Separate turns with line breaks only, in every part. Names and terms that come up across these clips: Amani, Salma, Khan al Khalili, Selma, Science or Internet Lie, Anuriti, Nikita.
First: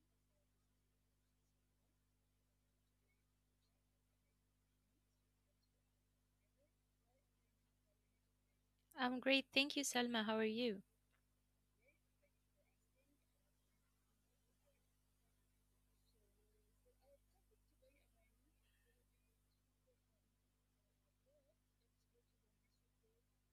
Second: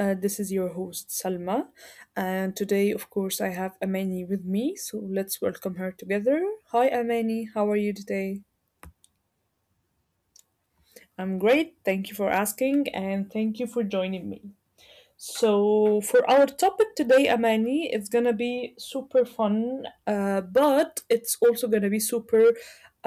This is your host Salma, and today, of course, I have Amani with me. So let's welcome her together. Hi, Amani. How are you today?
I'm great. Thank you, Selma. How are you?
I'm great. Thank you for asking, and thank you for joining me. So, for our topic today, Amani, it's gonna be super fun, but it's also gonna be super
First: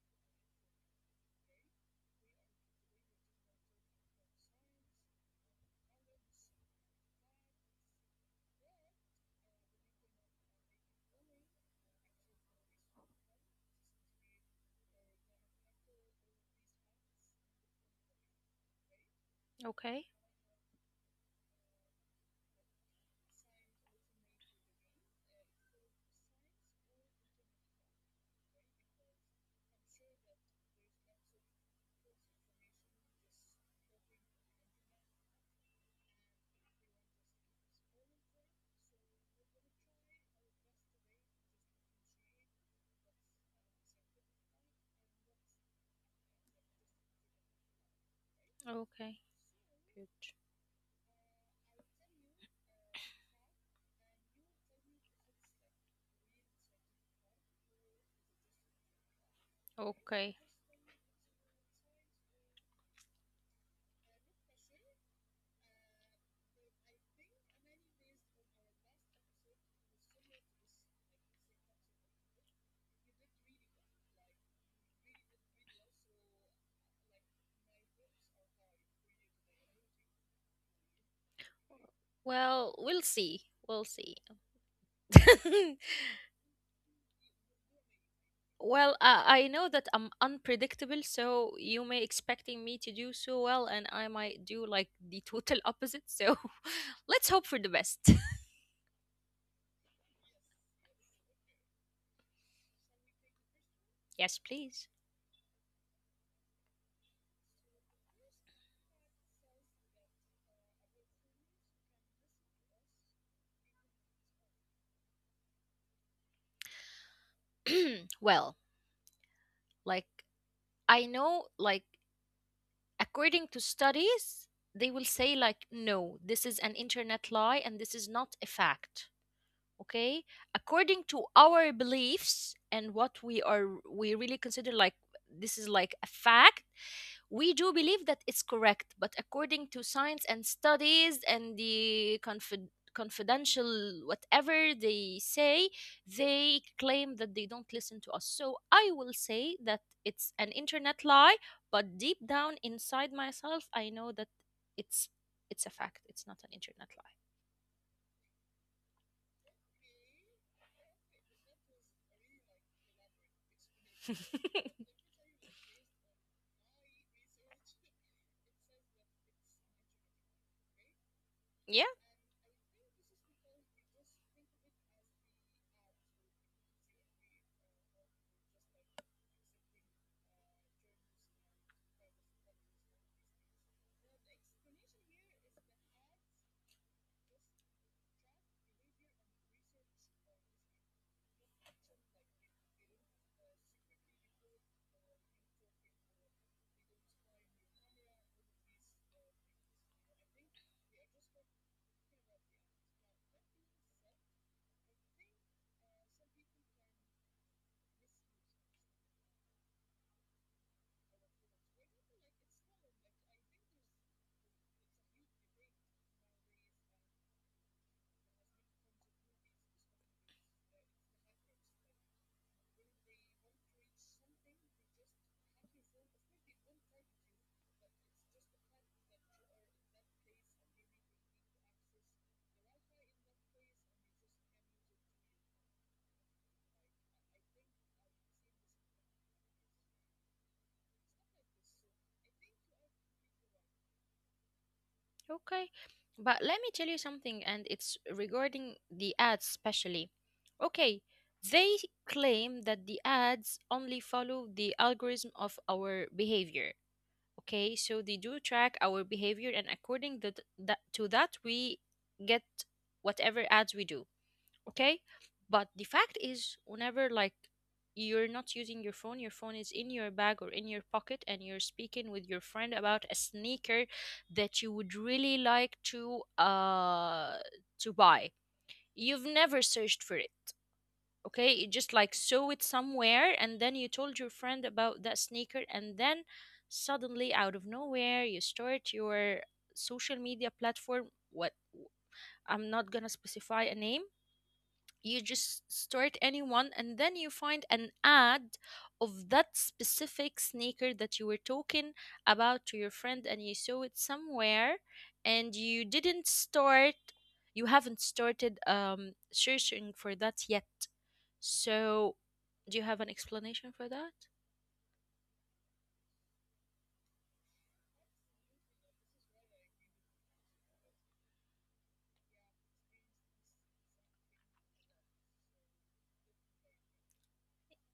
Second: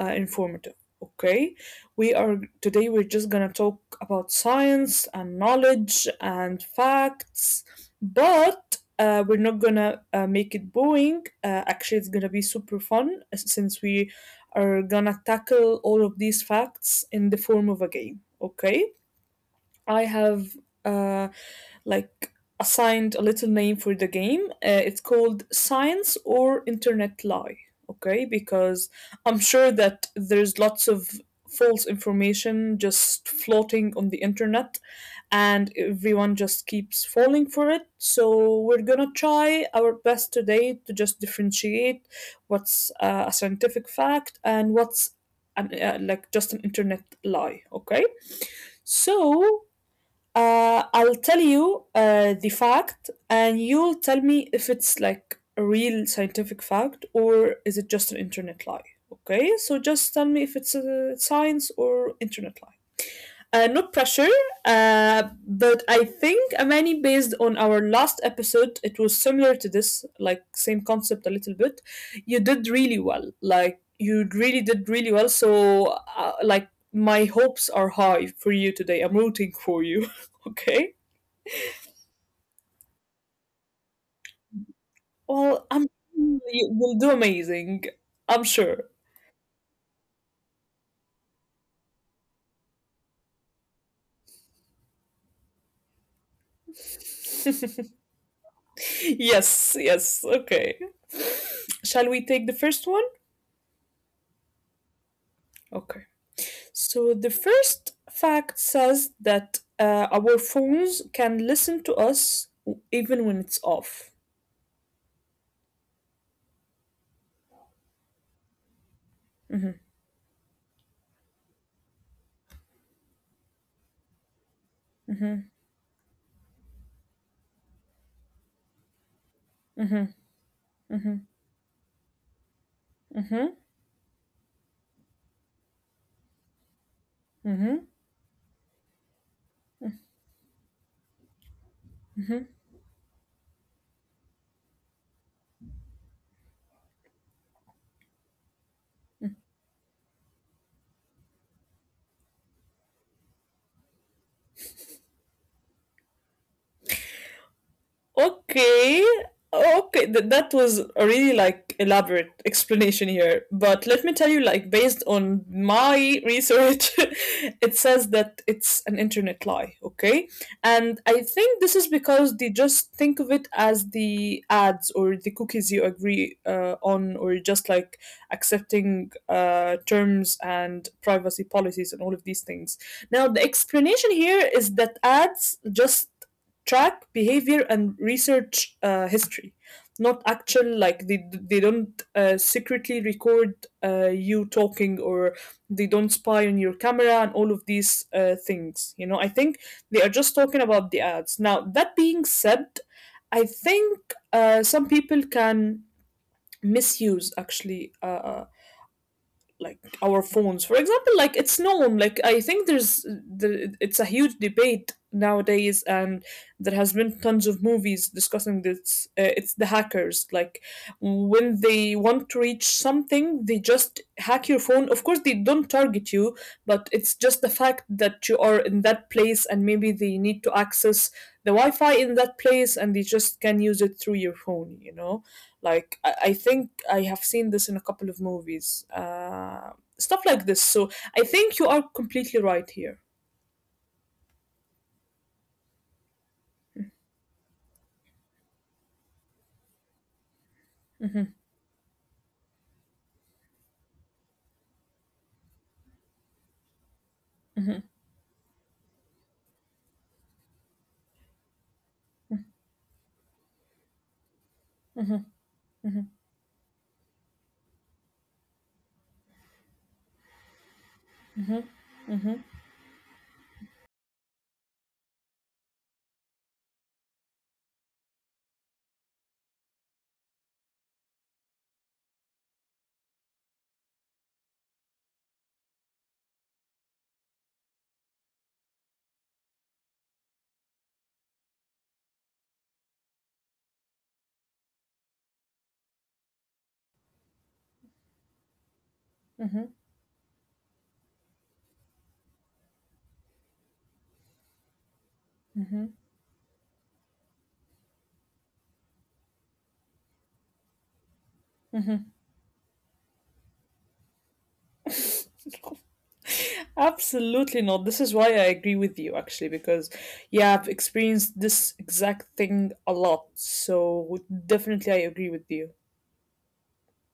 informative. Okay, we are today we're just gonna talk about science and knowledge and facts, but we're not gonna make it boring. Actually, it's gonna be super fun since we are gonna tackle all of these facts in the form of a game. Okay,
Okay.
I have uh, like assigned a little name for the game. It's called Science or Internet Lie. Okay, because I'm sure that there's lots of false information just floating on the internet, and everyone just keeps falling for it. So we're gonna try our best today to just differentiate what's a scientific fact and what's just an internet lie. Okay,
Okay.
so I'll tell you the fact, and you'll tell me if it's like a real scientific fact or is it just an internet lie. Okay, so
Okay.
just tell me if it's a science or internet lie. Not pressure, but I think Amani, based on our last episode, it was similar to this, like same concept a little bit. You did really well, like you really did really well. So, uh, like my hopes are high for you today. I'm rooting for you. Okay.
Well, we'll see. We'll see.
Well, I'm you will do amazing. I'm
well,
sure.
I know that I'm unpredictable, so you may expecting me to do so well, and I might do like the total opposite. So let's hope for the best.
Yes. Yes. Okay. Shall we take the first one?
Yes, please.
Okay. So the first fact says that our phones can listen to us even when it's off.
Well, like I know, like according to studies they will say like
Mhm,
no, this is an internet lie and this is not a fact. Okay,
mhm,
according to
mhm,
our beliefs and what we are
mhm.
we really consider like this is like a fact. We do believe that it's correct, but according to science and studies and the confidential whatever they say, they claim that they don't listen to us. So I will say that it's an internet lie, but deep down inside myself, I know that it's it's a fact. It's not an internet lie.
Okay. Okay, that was a really like elaborate explanation here. But let me tell you, like based on my research, it says that it's an internet lie. Okay,
Yeah.
and I think this is because they just think of it as the ads or the cookies you agree on, or just like accepting terms and privacy policies and all of these things. Now the explanation here is that ads just track behavior and research history, not actual, like they don't secretly record you talking, or they don't spy on your camera and all of these things. I think they are just talking about the ads. Now that being said, I think some people can misuse actually, our phones, for example. Like it's known, like I think there's the it's a huge debate nowadays, and there has been tons of movies discussing this. It's the hackers, like when they want to reach something, they just hack your phone. Of course, they don't target you, but it's just the fact that you are in that place, and maybe they need to access the wi-fi in that place, and they just can use it through your phone. Like I think I have seen this in a couple of movies, stuff like this. So I think you are completely right here.
Okay, but let me tell you something, and it's regarding the ads, especially. Okay, they claim that the ads only follow the algorithm of our behavior. Okay, so they do track our behavior, and according to that, we get whatever ads we do. Okay, but the fact is whenever like you're not using your phone, your phone is in your bag or in your pocket, and you're speaking with your friend about a sneaker that you would really like to buy. You've never searched for it. Okay, you just like saw it somewhere and then you told your friend about that sneaker, and then suddenly out of nowhere you start your social media platform. What, I'm not gonna specify a name, you just start anyone and then you find an ad of that specific
Mhm.
sneaker that you were talking about to your friend, and you saw it somewhere and you didn't start, you haven't started searching for that yet. So do you have an explanation for that?
Absolutely not. This is why I agree with you, actually, because yeah, I've experienced this exact thing a lot. So definitely, I agree with you.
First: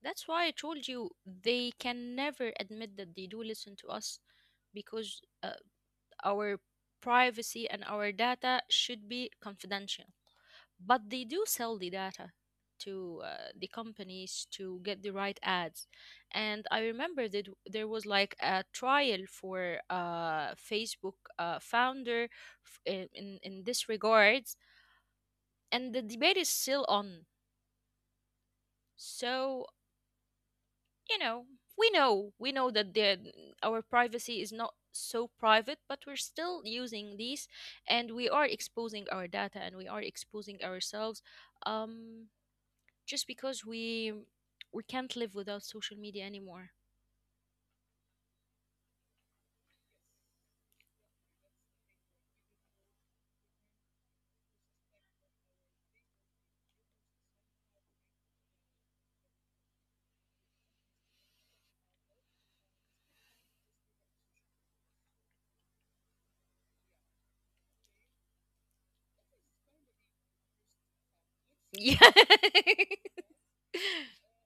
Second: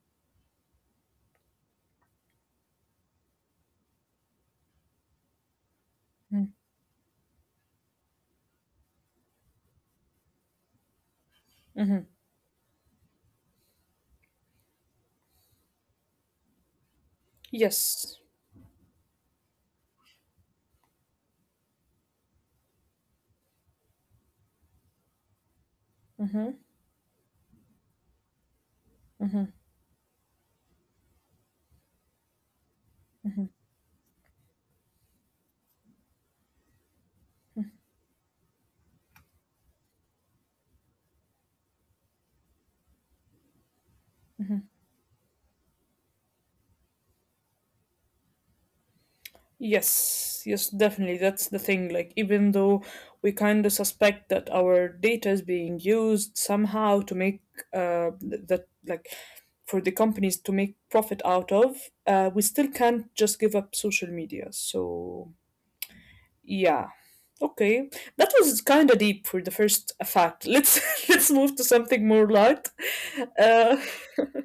That's why I told you they can never admit that they do listen to us, because our privacy and our data should be confidential, but they do sell the
Mm-hmm.
data to the companies to get the right ads. And I remember that there was
Yes.
like a trial for Facebook founder, in this regards, and the debate is still on. So you know, we know that our privacy is not so private, but we're still using these, and we are exposing our data and we are exposing ourselves, um just because we can't live without social media anymore.
Yes, yes, definitely. That's the thing. Like, even though we kind of suspect that our data is being used somehow to make that, like, for the companies to make profit out of, we still can't just give up social media. So, yeah. Okay, that was kind of deep for the first fact. Let's let's move to
Yeah.
something more light. Uh,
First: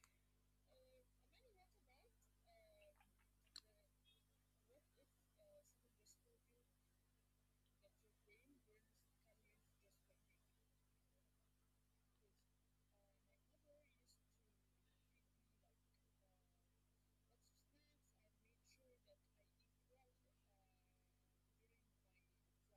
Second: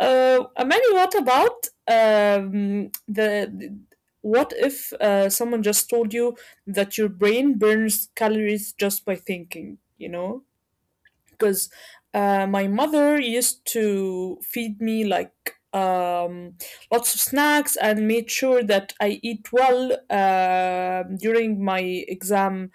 Amani, what about what if someone just told you that your brain burns calories just by thinking? You know, because my mother used to feed me like um, lots of snacks and made sure that I eat well during my exam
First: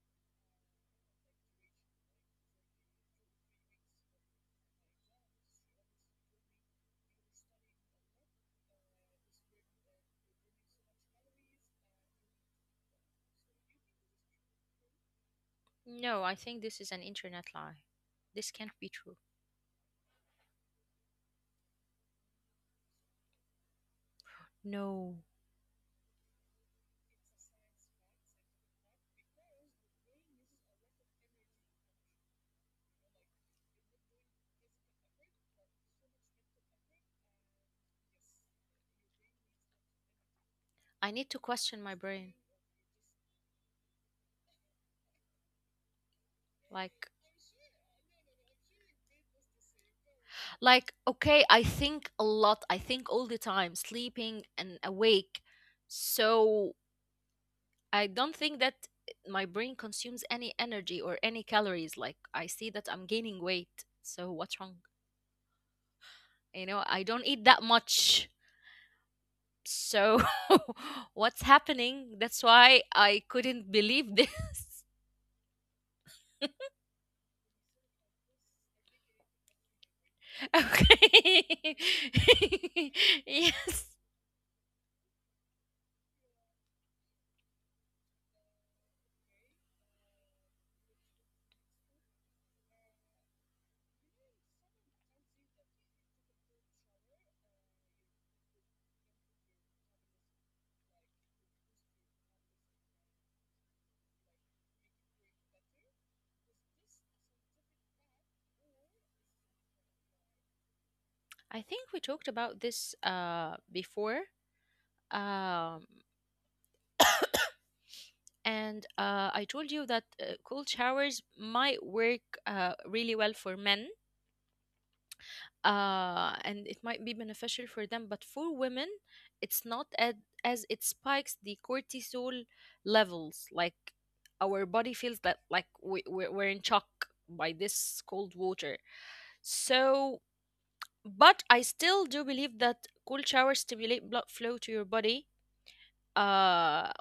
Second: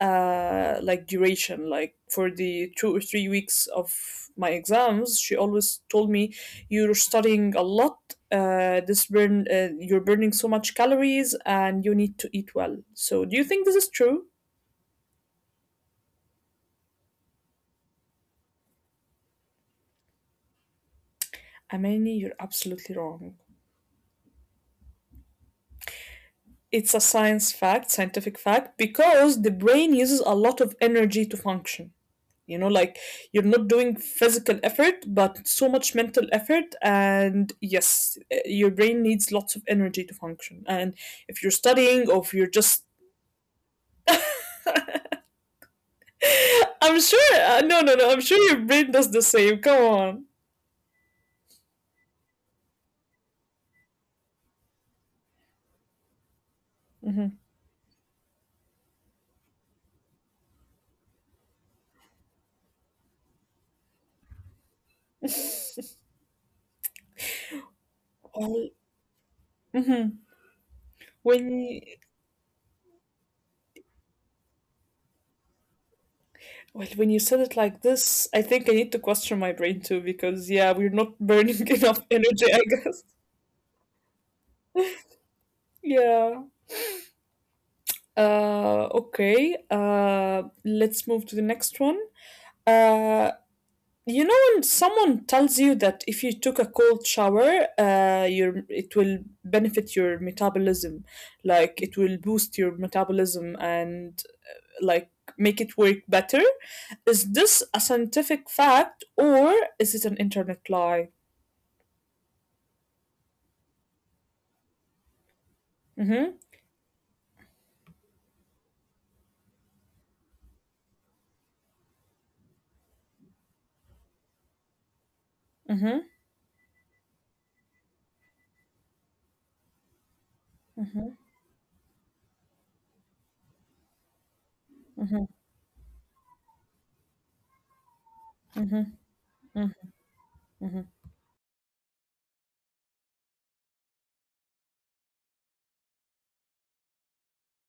like duration, like for the 2 or 3 weeks of my exams. She always told me you're studying a lot, this burn you're burning so much calories, and you need to eat well. So do you think this is true?
No, I think this is an internet lie. This can't be true.
Amani, you're absolutely wrong.
No.
It's a science fact, scientific fact, because the brain uses a lot of energy to function. You know, like you're not doing physical effort but so much mental effort, and yes, your brain needs lots of energy to function. And
I need to
if you're
question my
studying, or
brain.
if you're just I'm
Like
sure no no no I'm sure your brain does the same, come on.
like okay, I think a lot. I think all the time, sleeping and awake. So
Mhm.
I don't think that my brain consumes any energy or any calories. Like I see that I'm gaining weight. So what's wrong? You know, I don't eat that much.
well
So, what's
when you,
happening? That's why I couldn't believe this.
well, when you said it like this, I think I need to question my brain too, because yeah, we're not burning
Okay.
enough energy, I guess.
Yes.
Yeah. Okay, let's move to the next one. uh You know when someone tells you that if you took a cold shower, your it will benefit your metabolism, like it will boost your metabolism and make it work better. Is this a scientific fact or is it an internet lie?
I think we talked about this before.
Mm-hmm.
Um, and I told you that cold showers might work really well for men,
Mm-hmm.
and it might be beneficial for them. But for women, it's not at, as it spikes the cortisol levels. Like our body feels that like we're in shock by this cold water. So, but I still do believe that cold showers stimulate blood flow to your body. Uh,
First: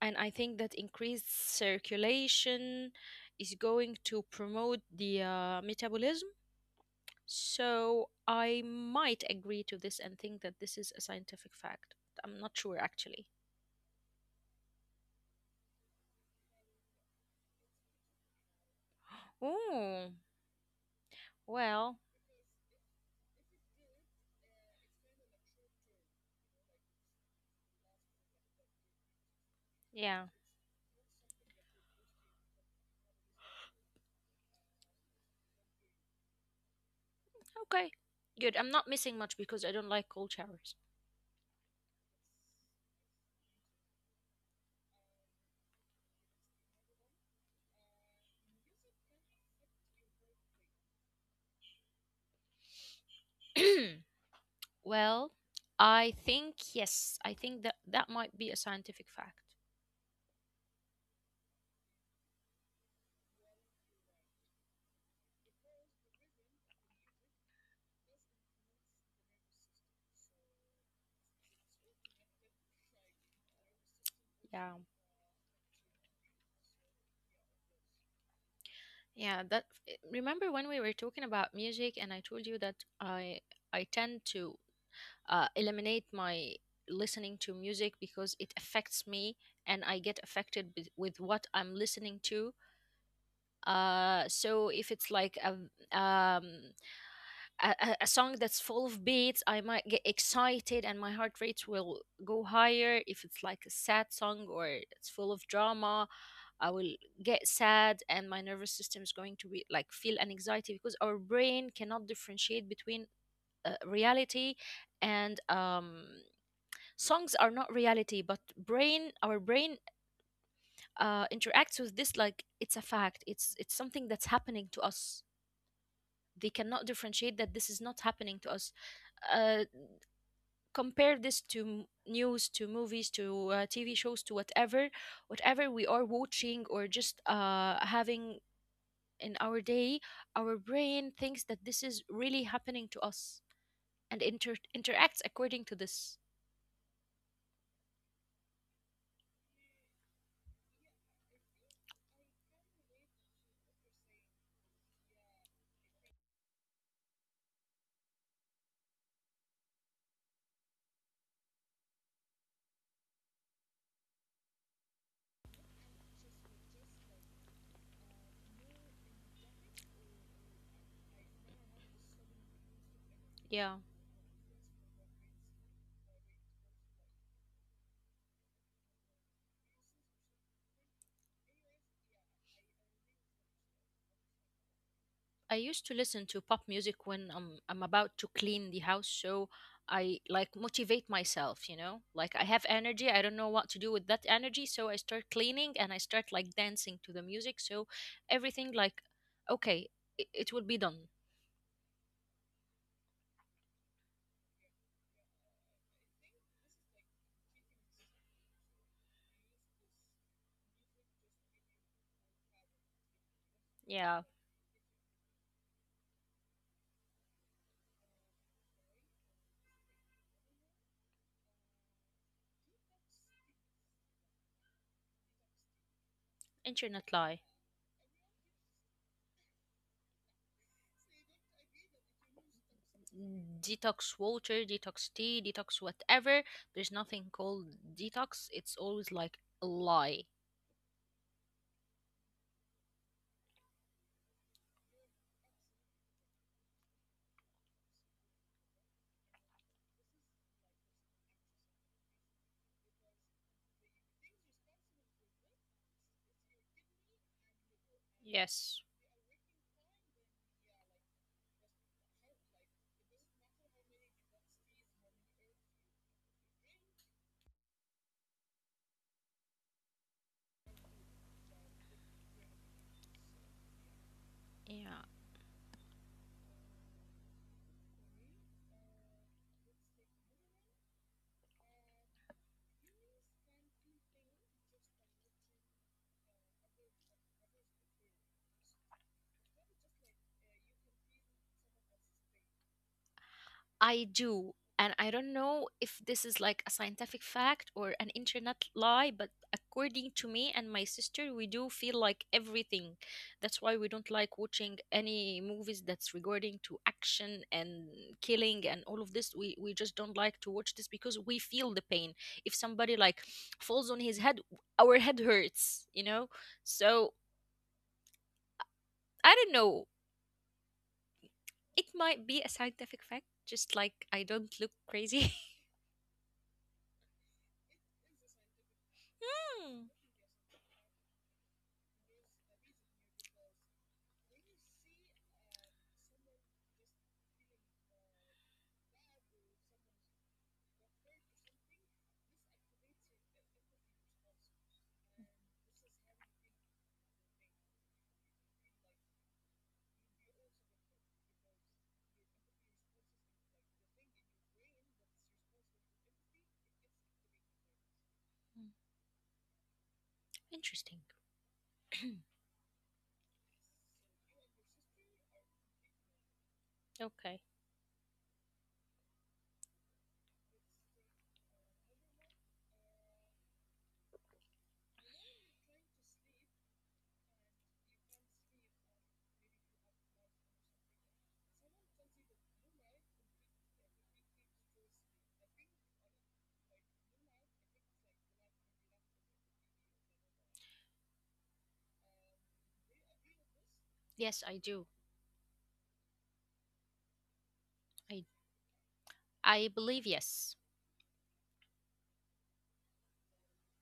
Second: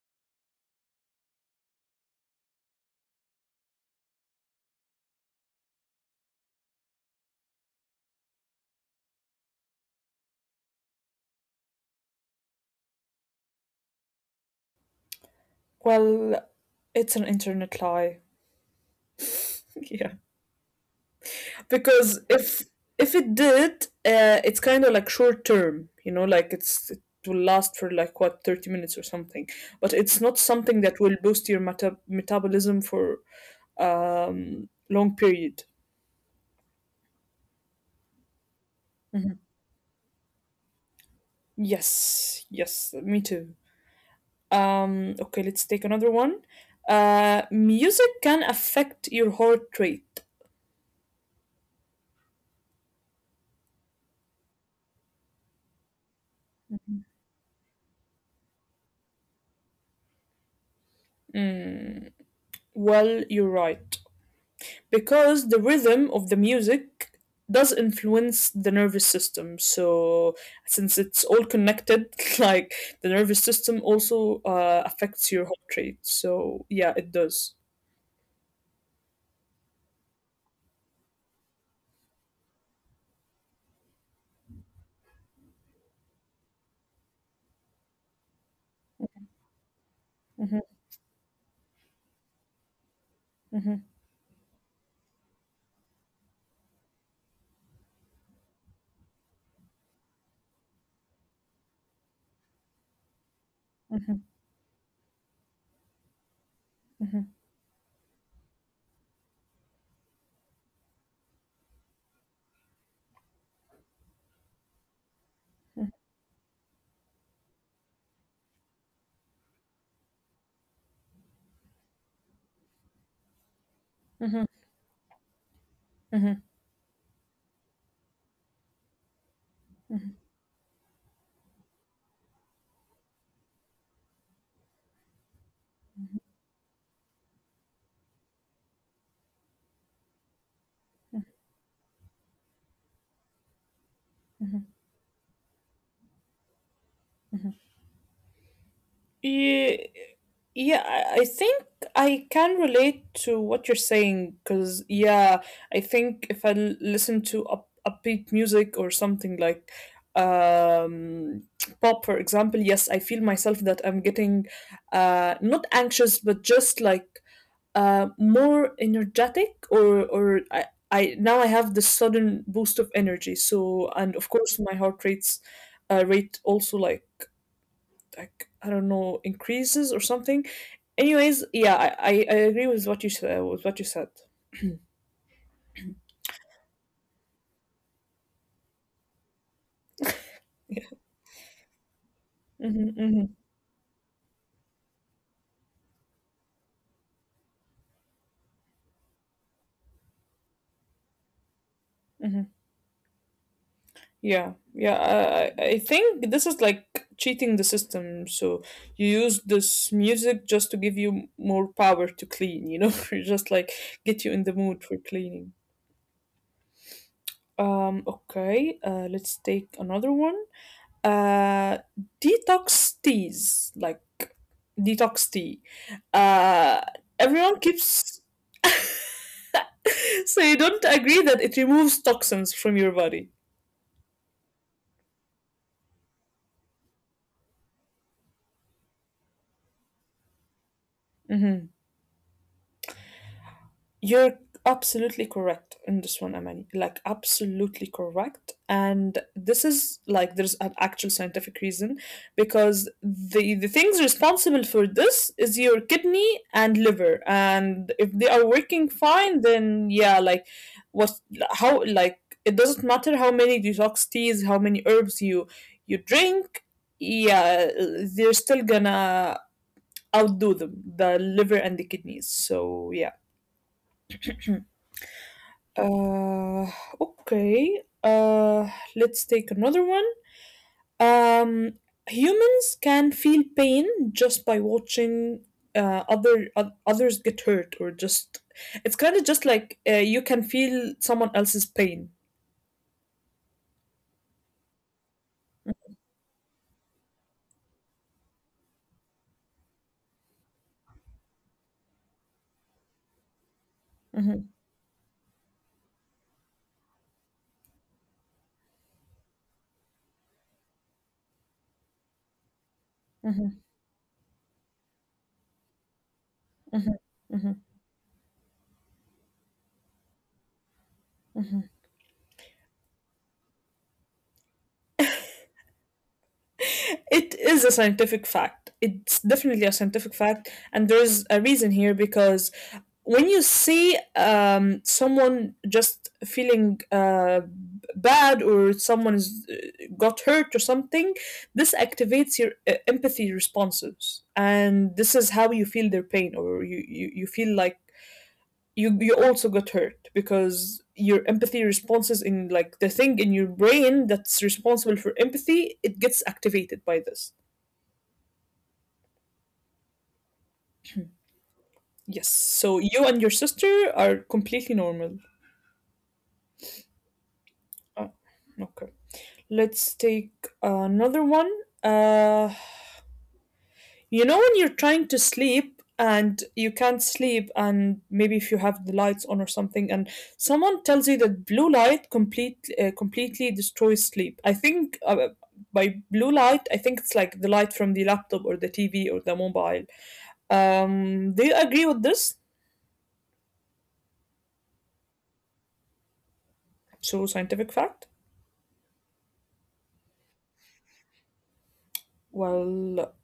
and I think that increased circulation is going to promote the metabolism, so I might agree to this and think that this is a scientific fact. I'm not sure actually.
Well, it's an internet lie.
Oh,
Yeah.
well,
Because if it did, it's kind of like short term, you know, like it will last for like what, 30 minutes or something,
yeah.
but it's not something that will boost your metabolism for long period.
Okay. Good. I'm not missing much
Mhm.
because I don't like cold showers.
Yes, yes, me too. Okay, let's take another one. Music can affect your heart rate.
Well, I think yes. I think that that might be a scientific fact.
Mm, well, you're right, because the rhythm of the music does influence the nervous system, so since it's all connected, like the nervous system also
Yeah.
affects your heart rate, so yeah, it does.
Yeah, that, remember when we were talking about music and I told you that I tend to eliminate my listening to music because it affects me and I get affected
Mhm,
with what I'm listening to.
mhm,
So if it's like um, a song that's full of beats, I might get excited and my heart rate will go higher. If it's like a sad
mhm,
song or it's full of drama, I will get
mhm,
sad and my nervous system is going to be like feel an anxiety, because our brain cannot differentiate between reality and
mhm,
songs are not reality, but brain our brain interacts with this like it's a fact, it's something that's
mhm,
happening to us.
mhm.
They cannot differentiate that this is not happening to us. uh, compare this to news, to movies, to TV shows, to whatever we are watching or just having in our day. Our brain thinks that this is really happening to us, and interacts according to this.
Yeah, yeah, I think I can relate to what you're saying, because yeah, I think if I listen to up upbeat music or something, like um, pop, for example, yes, I feel myself that I'm getting not anxious, but just like more energetic, I now I have this sudden boost of energy. So,
Yeah,
and of course, my heart rate also, like I don't know, increases or something. Anyways, yeah, I agree with what you said. Hmm,
I used to listen to pop music when I'm about to clean the house, so I like motivate myself, you know? Like I have energy, I don't
hmm,
know what to do with that energy, so I start cleaning and I start like dancing to the music, so everything like, okay, it will be done.
hmm. Yeah, yeah. I think this is like cheating the system. So you use this music just to give you more power to clean. You know, you just like
Yeah,
get you in the mood for cleaning. Okay. Let's take another one. uh Detox teas, like detox tea.
internet
uh
lie.
Everyone keeps so you don't agree that it removes toxins from your body?
Detox water, detox tea, detox whatever. There's nothing called detox. It's always like a lie.
Mhm. You're absolutely correct in this one, Amani. Like, absolutely correct. And this is like there's an actual scientific reason, because the things responsible for this is your kidney and liver. And if they are
Yes.
working fine, then yeah, like what how like it doesn't matter how many detox teas, how many herbs you drink, yeah, they're still gonna outdo them, the liver and the kidneys. So yeah.
Yeah.
Uh, okay. Let's take another one. Um, humans can feel pain just by watching others get hurt, or just it's kind of just like you can feel someone else's pain.
I do. And I don't know if this is like a scientific fact or an internet lie, but according to me and my sister, we do feel like everything. That's why we don't like
Mm-hmm,
watching any movies that's regarding to action and killing and all of this. We just don't like to watch this because we feel the pain. If somebody like
mm-hmm,
falls on his head, our head hurts, you know? So
mm-hmm, mm-hmm,
I don't know.
mm-hmm.
It might be a scientific fact, just like I don't look crazy.
It is a scientific fact. It's
Hmm,
definitely a scientific fact, and there's a reason here, because when you see someone just feeling bad, or someone is, got hurt or something, this activates your empathy responses, and this is how you feel their pain, or you feel like you also got hurt, because your empathy responses in like the thing in your brain that's responsible for empathy, it gets activated by this.
interesting.
Yes. So you and your sister are completely normal.
Okay.
Uh, okay. Let's take another one. Uh, you know when you're trying to sleep and you can't sleep, and maybe if you have the lights on or something, and someone tells you that blue light completely destroys sleep. I think by blue light, I think it's like the light from the laptop or the TV or the mobile. Do you agree with this?
Yes, I do.
So
I
scientific fact.
I believe yes.
Well,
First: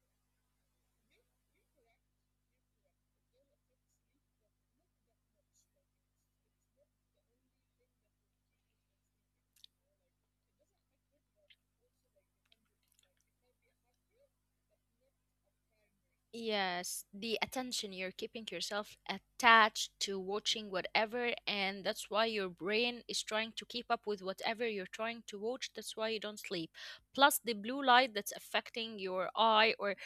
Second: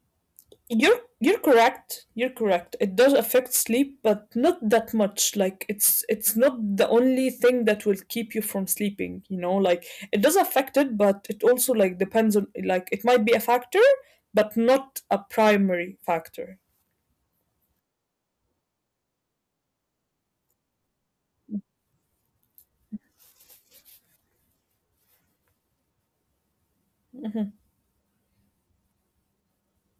you're correct. You're correct. It does affect sleep, but not that much. Like it's not the only thing that will keep you from sleeping, you know? Like it does affect it, but it also like depends on, like it might be a factor, but not a primary factor.
Yes, the attention you're keeping yourself attached to watching whatever, and that's why your brain is trying to keep up with whatever you're trying to watch. That's why you don't sleep. Plus,
Mm-hmm,
the blue light that's affecting your eye or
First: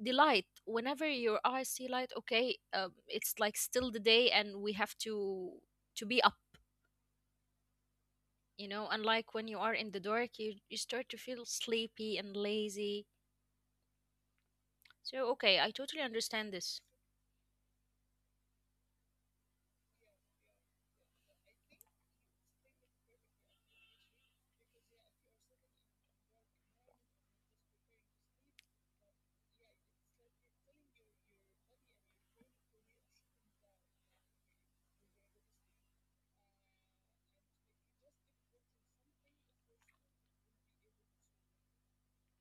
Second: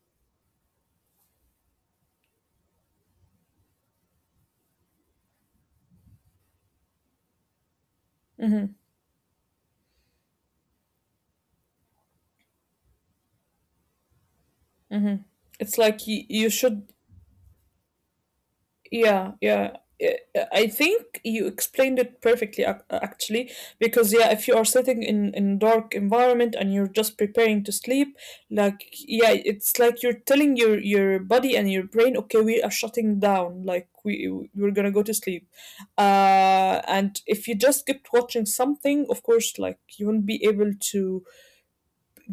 the light. Whenever your eyes see light, okay, it's like still the day, and we have to be up,
mm-hmm,
you know. Unlike when you are in the dark, you start to feel sleepy and lazy.
mm-hmm.
So, okay, I
It's
totally
like you
understand this.
should Yeah, yeah. I think you explained it perfectly, actually, because yeah, if you are sitting in dark environment and you're just preparing to sleep, like yeah, it's like you're telling your body and your brain, okay, we are shutting down, like we're gonna go to sleep. And if you just kept watching something, of course, like you won't be able to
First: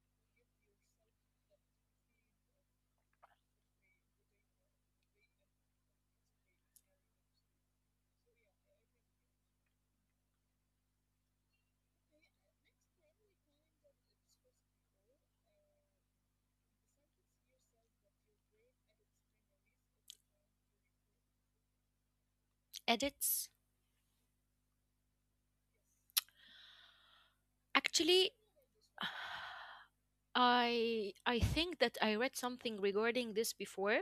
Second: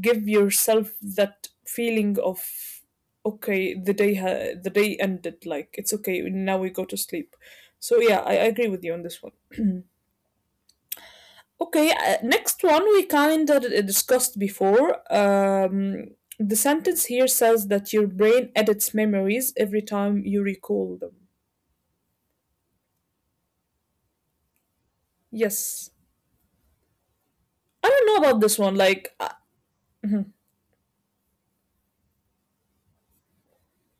give yourself that feeling of okay the the day ended, like it's okay now we go to sleep. So yeah, I agree with you on this one. Okay, next one we kind of discussed before. Um, the sentence here says that your brain edits memories every time you recall them.
Edits.
Yes. I don't know
Actually,
about this one, like mhm,
I think that I read something regarding this before,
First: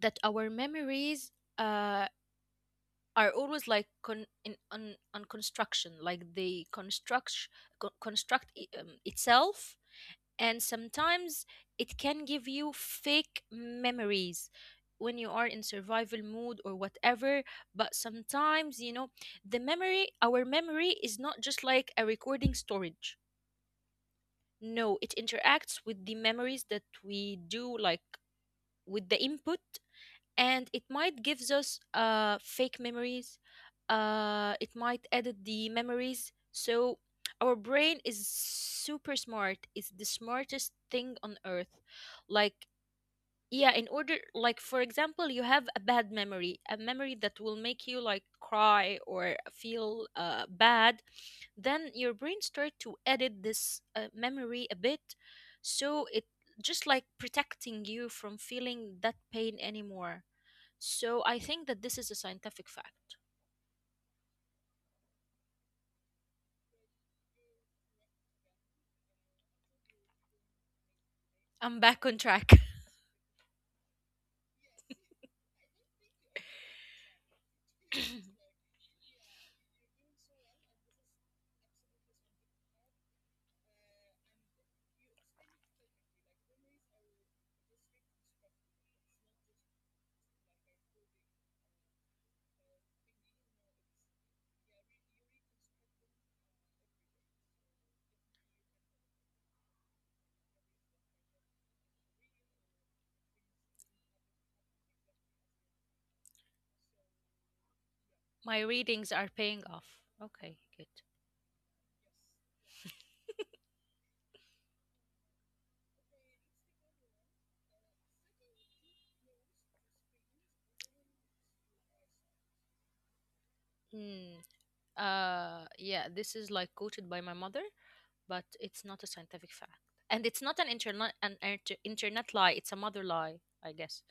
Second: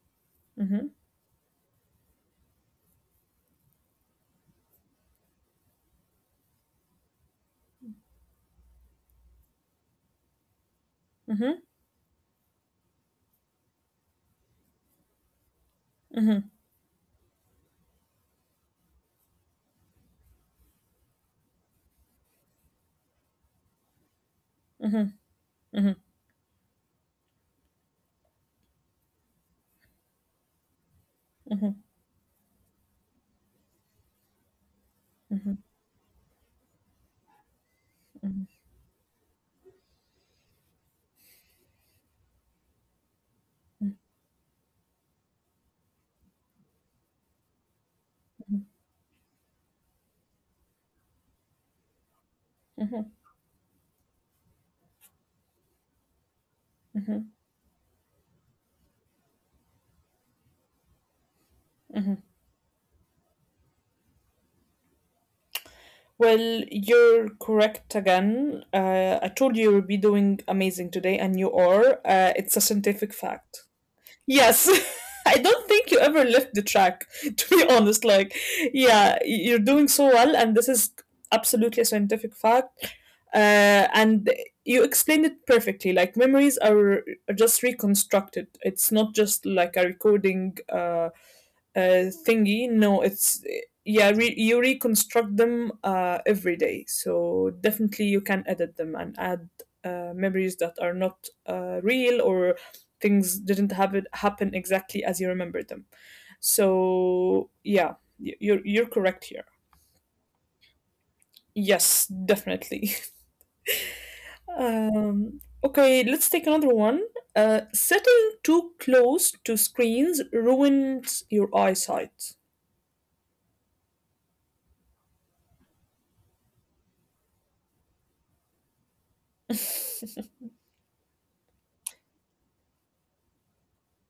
that our
mhm,
memories uh are always like con in on construction, like they construct itself, and sometimes
mhm,
it can give you fake memories when you are in survival
mhm,
mood or whatever. But sometimes you know, the memory our memory is not just like a recording storage, no,
mhm,
it interacts
mhm,
with the memories that we do, like with the input, and it might gives
mhm,
us fake memories, it might edit
mhm,
the memories. So our brain is super smart, it's the smartest thing on earth. Like yeah, in order, like for example you have a bad memory, a memory that will make you like cry or feel bad, then your brain start to
mhm,
edit this memory a bit, so it just like protecting you from feeling that pain anymore. So I think that this is a scientific fact.
well, you're correct again. I told you you'll be doing amazing today, and you
I'm
are.
back on track.
It's a scientific fact. Yes. I don't think you ever left the track, to be honest. Like, yeah, you're doing so well, and this is absolutely a scientific fact. And you explained it perfectly. Like, memories are just reconstructed, it's not just like a recording. Thingy. No, it's yeah. You reconstruct them every day, so definitely you can edit them and add memories that are not real, or things didn't have it happen exactly as you remember them. So yeah,
My
you're
readings
correct
are
here.
paying off. Okay, good.
Yes, definitely. Okay, let's take another one. Sitting too close to screens ruins your eyesight.
Mm, yeah, this is like quoted by my mother, but it's not a scientific fact. And it's not an internet lie, it's a mother lie, I guess.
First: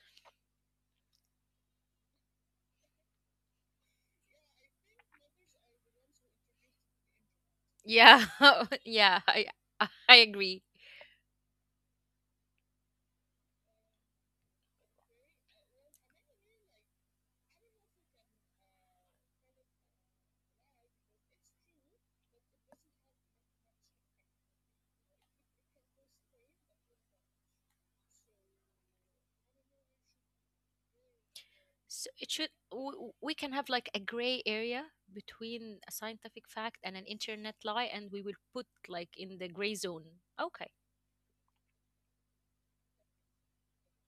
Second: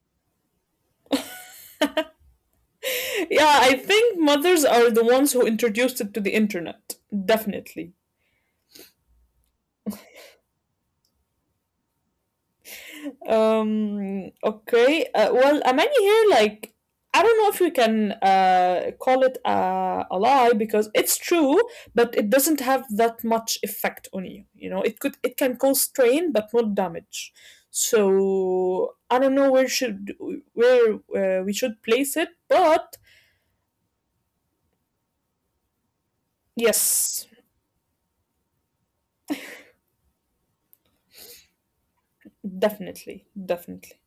Yeah, I think mothers are the ones who introduced it to the internet. Definitely.
Yeah. Yeah, I agree.
Okay. Well, Amani here, like, I don't know if we can call it a lie because it's true, but it doesn't have that much effect on you. You know, it could it can cause strain but not damage. So I don't know where should where we should
So
place
it
it,
should,
but
we can have like a gray area between a scientific fact and an
yes,
internet lie, and we will put like in the gray zone. Okay.
definitely, definitely.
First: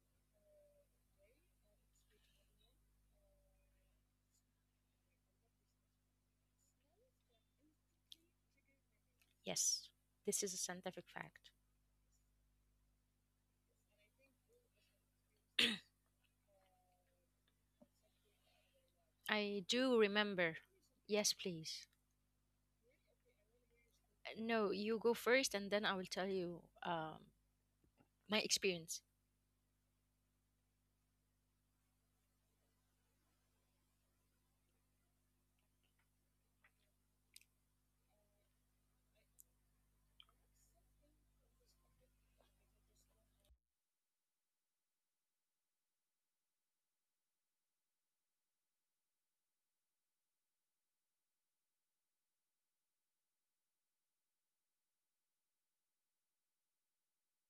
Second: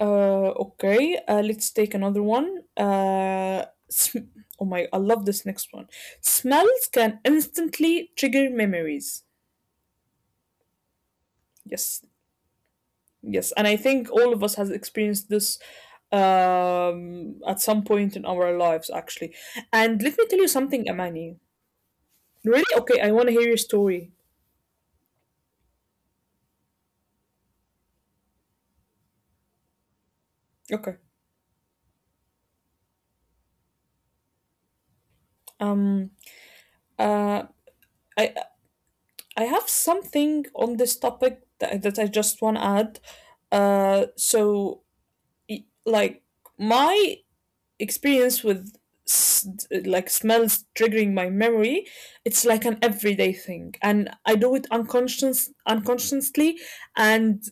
Okay, let's take another one. Oh my, I love this next one. Smells can instantly trigger memories.
Yes, this is a scientific fact.
Yes, yes, and I think all of us has experienced this at some point in our lives, actually.
I do
And let me tell you
remember.
something,
Yes,
Amani.
please.
Really? Okay, I want to hear your story.
No, you go first and then I will tell you my experience.
Okay. Um. Uh. I I have something on this topic that I just want to add. So like my experience with s- like smells triggering my memory, it's like an everyday thing, and I do it unconsciously and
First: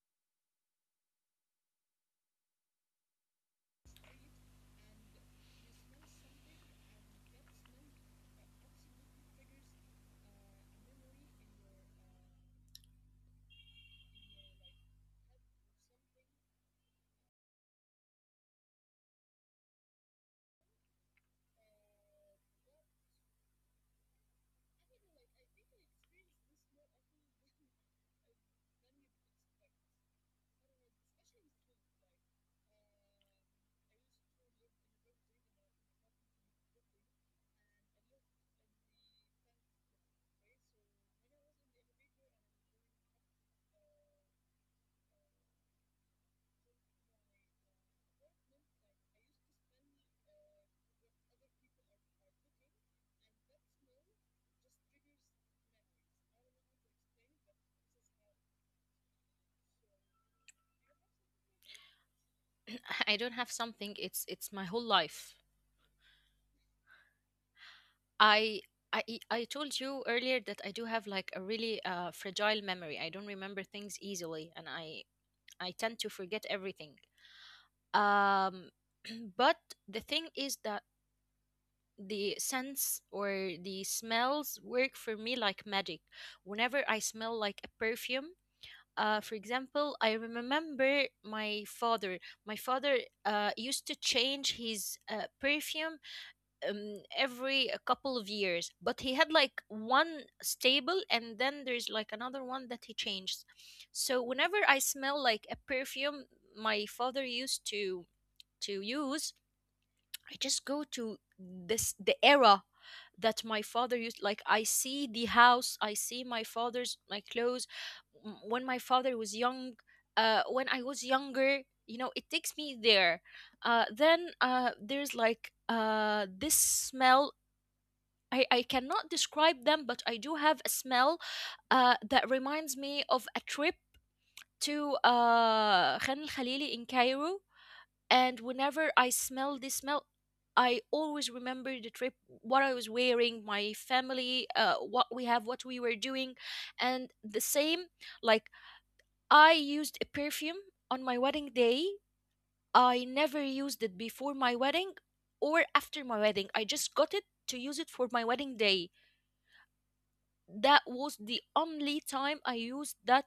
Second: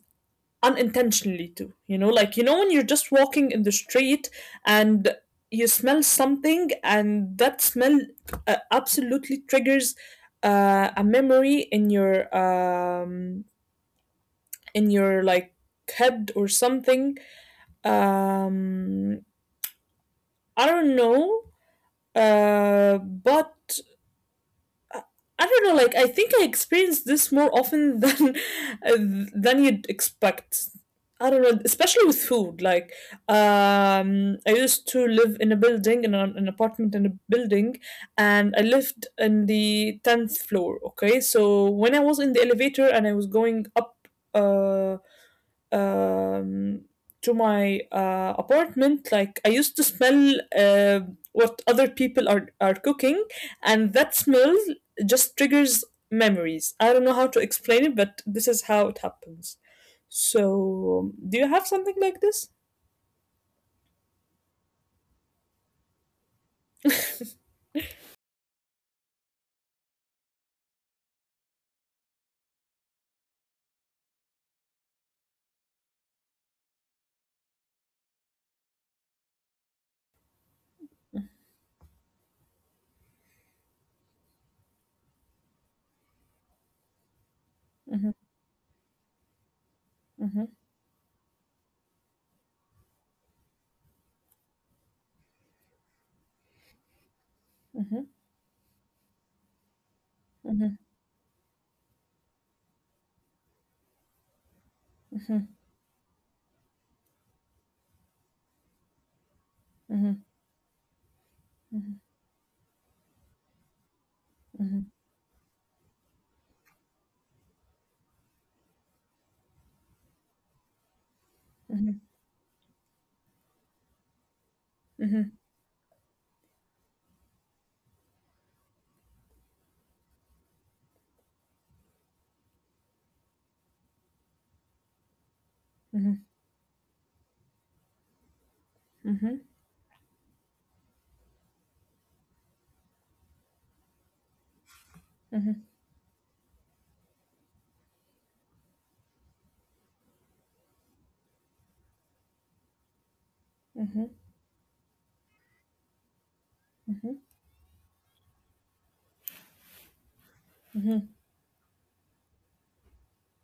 unintentionally too, you know, like you know when you're just walking in the street and you smell something and that smell absolutely triggers a memory in your like head or something. um I don't know, but I I don't know. Like I think I experience this more often than than you'd expect. I don't know, especially with food. Like I used to live in a building, in an apartment in a building, and I lived in the tenth floor. Okay, so when I was in the elevator and I was going up. Uh, um, to my apartment, like I used to smell what other people are cooking, and that smell just triggers memories. I don't know how to explain it, but this is how it happens. So, do you have something like this?
I don't have something, it's my whole life. I I, e, I told you earlier that I do have like a really fragile memory. I don't remember things easily, and I tend to forget everything. Um, but the thing is that the scents or the smells work for me like magic. Whenever I smell
Mhm,
like a perfume, for
mhm,
example, I remember my father. My father used to change his perfume
mhm,
every a couple of years, but he had like
mhm,
one stable and then there's like another one that he changed. So whenever I smell like a perfume my father used to use,
mhm, mhm,
I just go to this the era that my father used. Like, I see the house, I see my father's my clothes when my father was young, when I was younger. It takes me there. Then
mhm,
there's like this smell. I cannot describe them, but I do have a smell that reminds me of a trip to
mhm,
Khan al Khalili in Cairo. And whenever
mhm,
I smell this smell, I always remember the trip, what I was wearing, my family, what we have, what we were doing. And the same, like, I used a perfume on my wedding day. I never
mhm,
used it before my wedding or after my wedding. I
mhm,
just got it to use it for my wedding day.
mhm, mhm,
That
mhm,
was the only time I used that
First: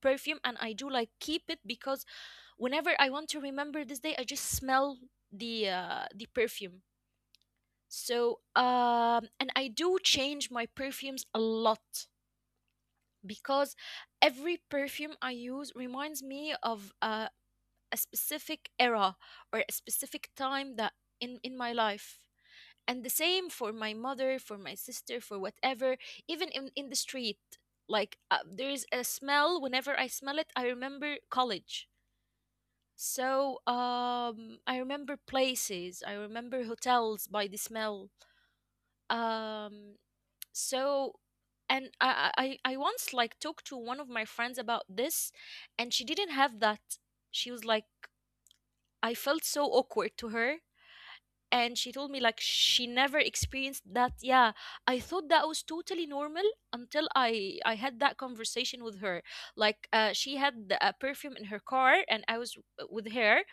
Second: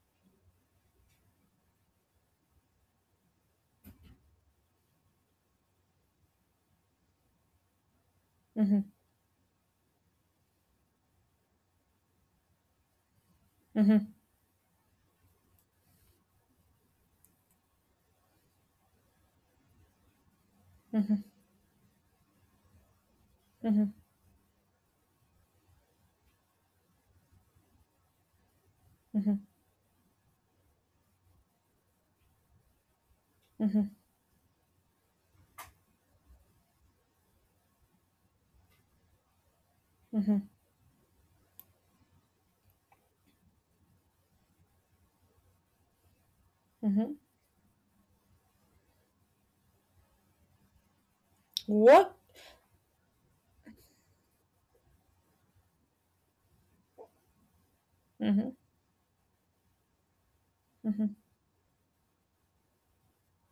perfume, and I do like keep it because whenever I want to remember this day I just smell the perfume. So
mhm,
and I do change my perfumes a lot, because every perfume I use reminds me of a specific era or a specific time that in my life. And the same for my mother, for my sister, for whatever. Even in the street, like, there is a smell. Whenever I smell it I remember college. So
mhm, mhm,
I remember places, I remember hotels by the smell. um
mhm,
so and I once like talked to one of my friends about this, and she didn't have that.
mhm.
She was like, I felt so awkward to her, and she told
What?
me like she never experienced that. Yeah, I thought that was totally normal until I had that
Mhm,
conversation with her. Like, she had a
mhm,
perfume in her car, and I was with her,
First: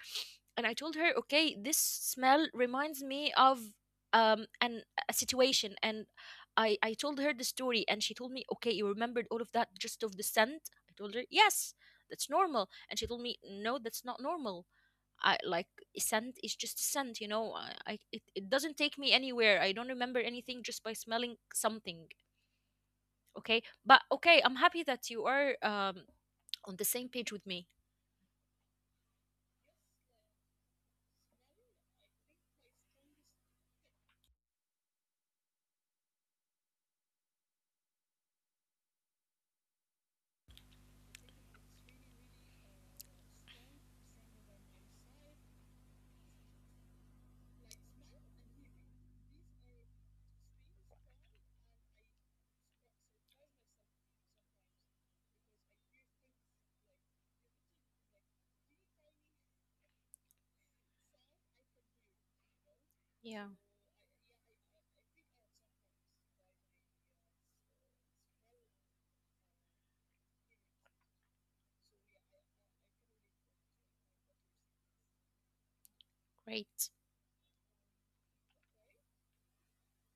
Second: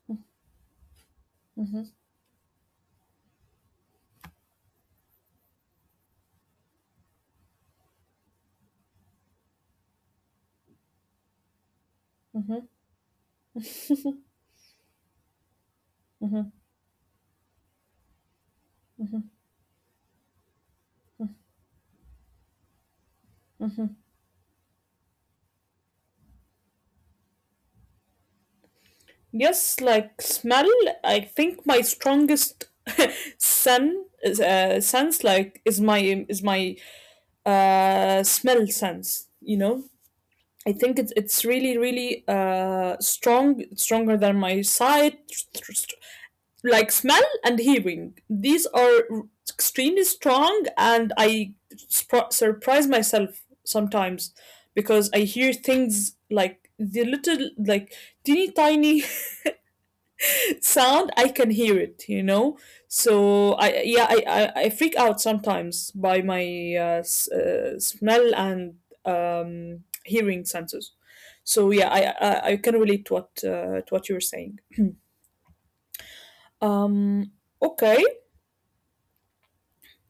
and I told her, okay, this
mhm,
smell reminds me of an a situation. And I told her the story, and she told me, okay, you remembered all of that just of the scent. I told her yes, that's
mhm,
normal. And she told me, no, that's not normal. I like scent
Mhm,
is just a scent. I it doesn't take me
mhm,
anywhere. I don't remember anything just by smelling something. Okay,
mhm.
but okay, I'm happy that you are on the same page with me.
Yes, like smell. I think my strongest sen sense like is my smell sense. You know, I think it's really strong, stronger than my sight, like smell and hearing, these are extremely strong, and I surprise myself sometimes because I hear things like the little like teeny tiny sound, I can hear it, you know.
Yeah,
So I yeah I I freak out sometimes by my smell and hearing senses. So yeah I can relate to what you were saying.
great.
um okay.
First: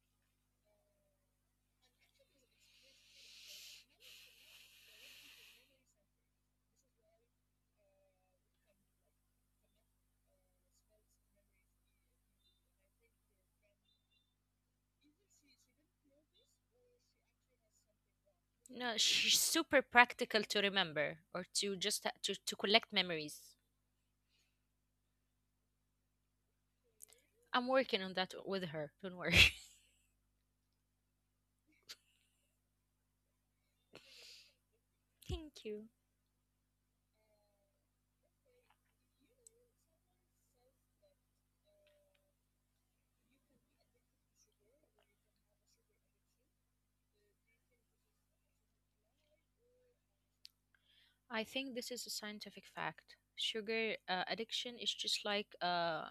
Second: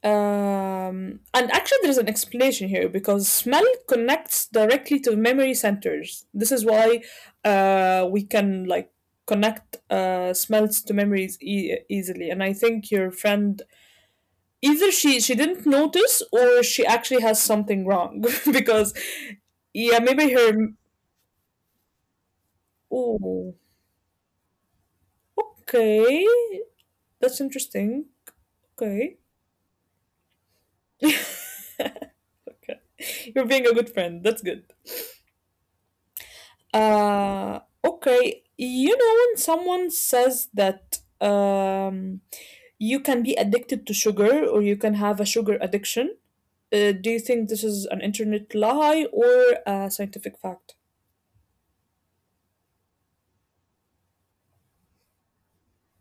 And actually, there's an explanation here because smell connects directly to memory centers. This is why we can like connect smells to memories easily. And I think your friend, either she didn't notice or she actually has something wrong
No,
because
she's super
yeah, maybe
practical
her.
to remember or to just to collect memories.
Oh, okay, that's
I'm working on
interesting.
that with her. Don't
Okay.
worry.
Okay. You're being a good friend. That's good. Okay. You know, when someone says that you can be addicted to sugar or you can have a sugar addiction, do you think this is an internet lie or a scientific fact?
I think this is a scientific fact. Sugar addiction is just like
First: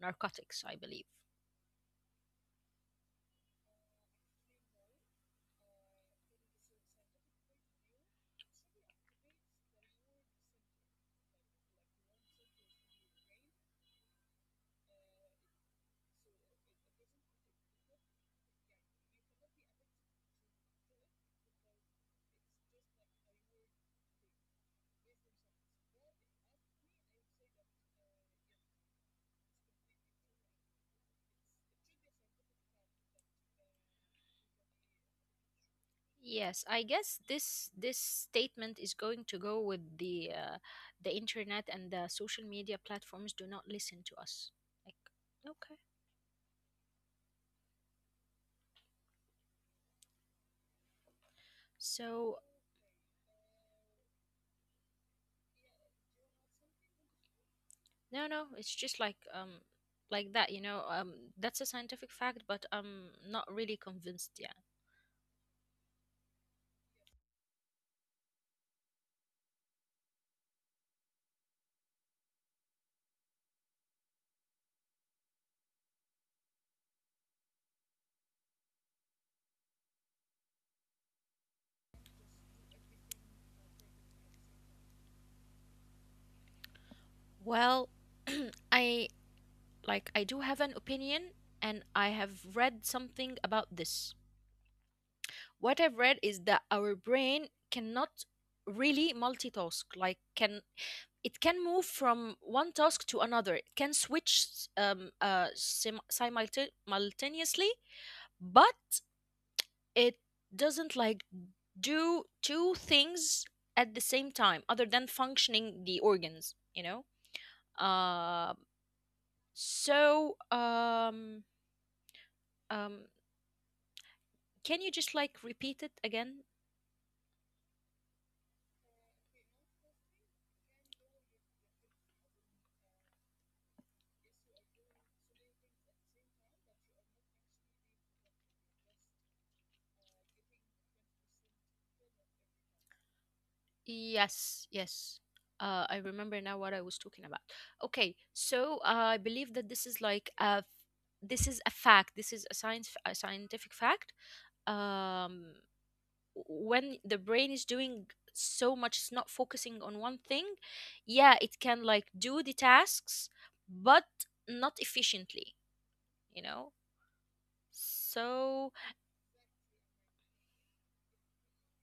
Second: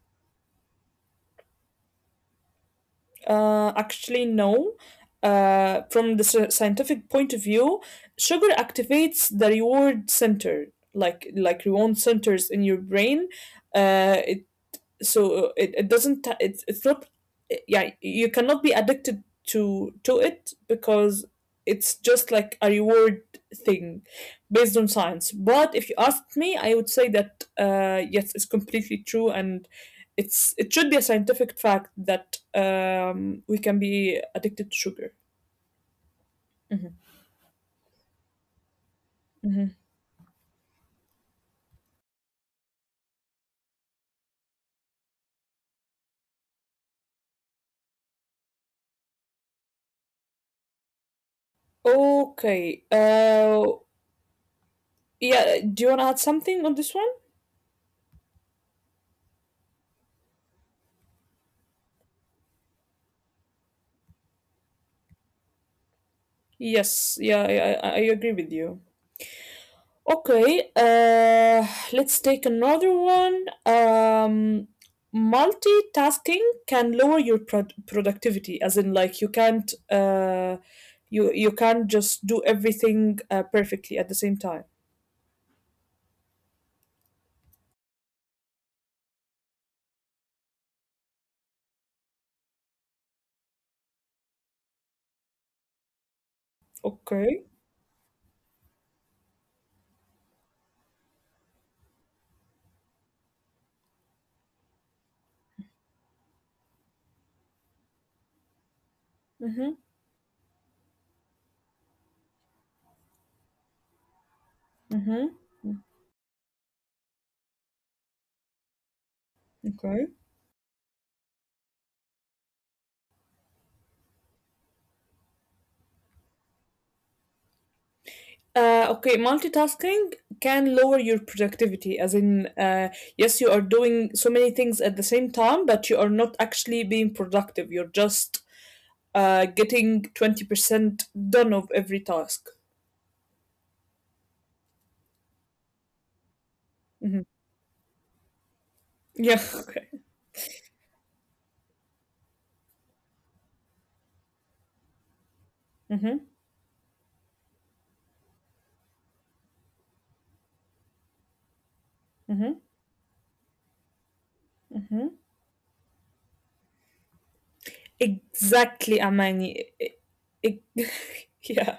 narcotics, I believe.
Actually, no. From the scientific point of view, sugar activates the reward center, like reward centers in your brain. Uh, so it doesn't t- it's not yeah, you cannot be addicted to it because it's just like a reward thing based on science. But if you asked me, I would say that yes, it's completely true, and it's it should be a scientific fact that we can be addicted to sugar.
Yes, I
Mhm,
guess this statement is going to go
mhm.
with the internet and the social media platforms do not listen to us. Like, okay. So
Okay, yeah, do you want to add something on this one?
no, no, it's just like that, that's a scientific fact, but I'm not really convinced yet.
Yes, yeah, yeah, I agree with you. Okay, let's take another one. Multitasking can lower your productivity, as in like you can't you you can't just do everything perfectly at the same time.
Well, I, like, I do have an opinion, and I have read something about this. What I've read is that our
Okay.
brain cannot really multitask. Like, can it can move from one task to another? It can switch simultaneously, but
Mm-hmm.
it doesn't like do two things at the same time, other than
Mm-hmm.
functioning the organs. You know. Um.
Okay.
So um. Can you just like repeat it again?
Okay, multitasking can lower your productivity, as in, yes, you are doing so many things at the same time, but you are not actually being productive. You're just getting 20% done of every task.
Yes, yes. I remember now what I was talking
Mhm.
about. Okay, so I
Yeah,
believe that
okay.
this is a fact. This is a scientific fact. Um,
hmm
when the brain is doing so much, it's not focusing on one thing. Yeah, it can like do the
hmm
tasks, but not
hmm
efficiently. You know. So,
Exactly, Amani. E- yeah,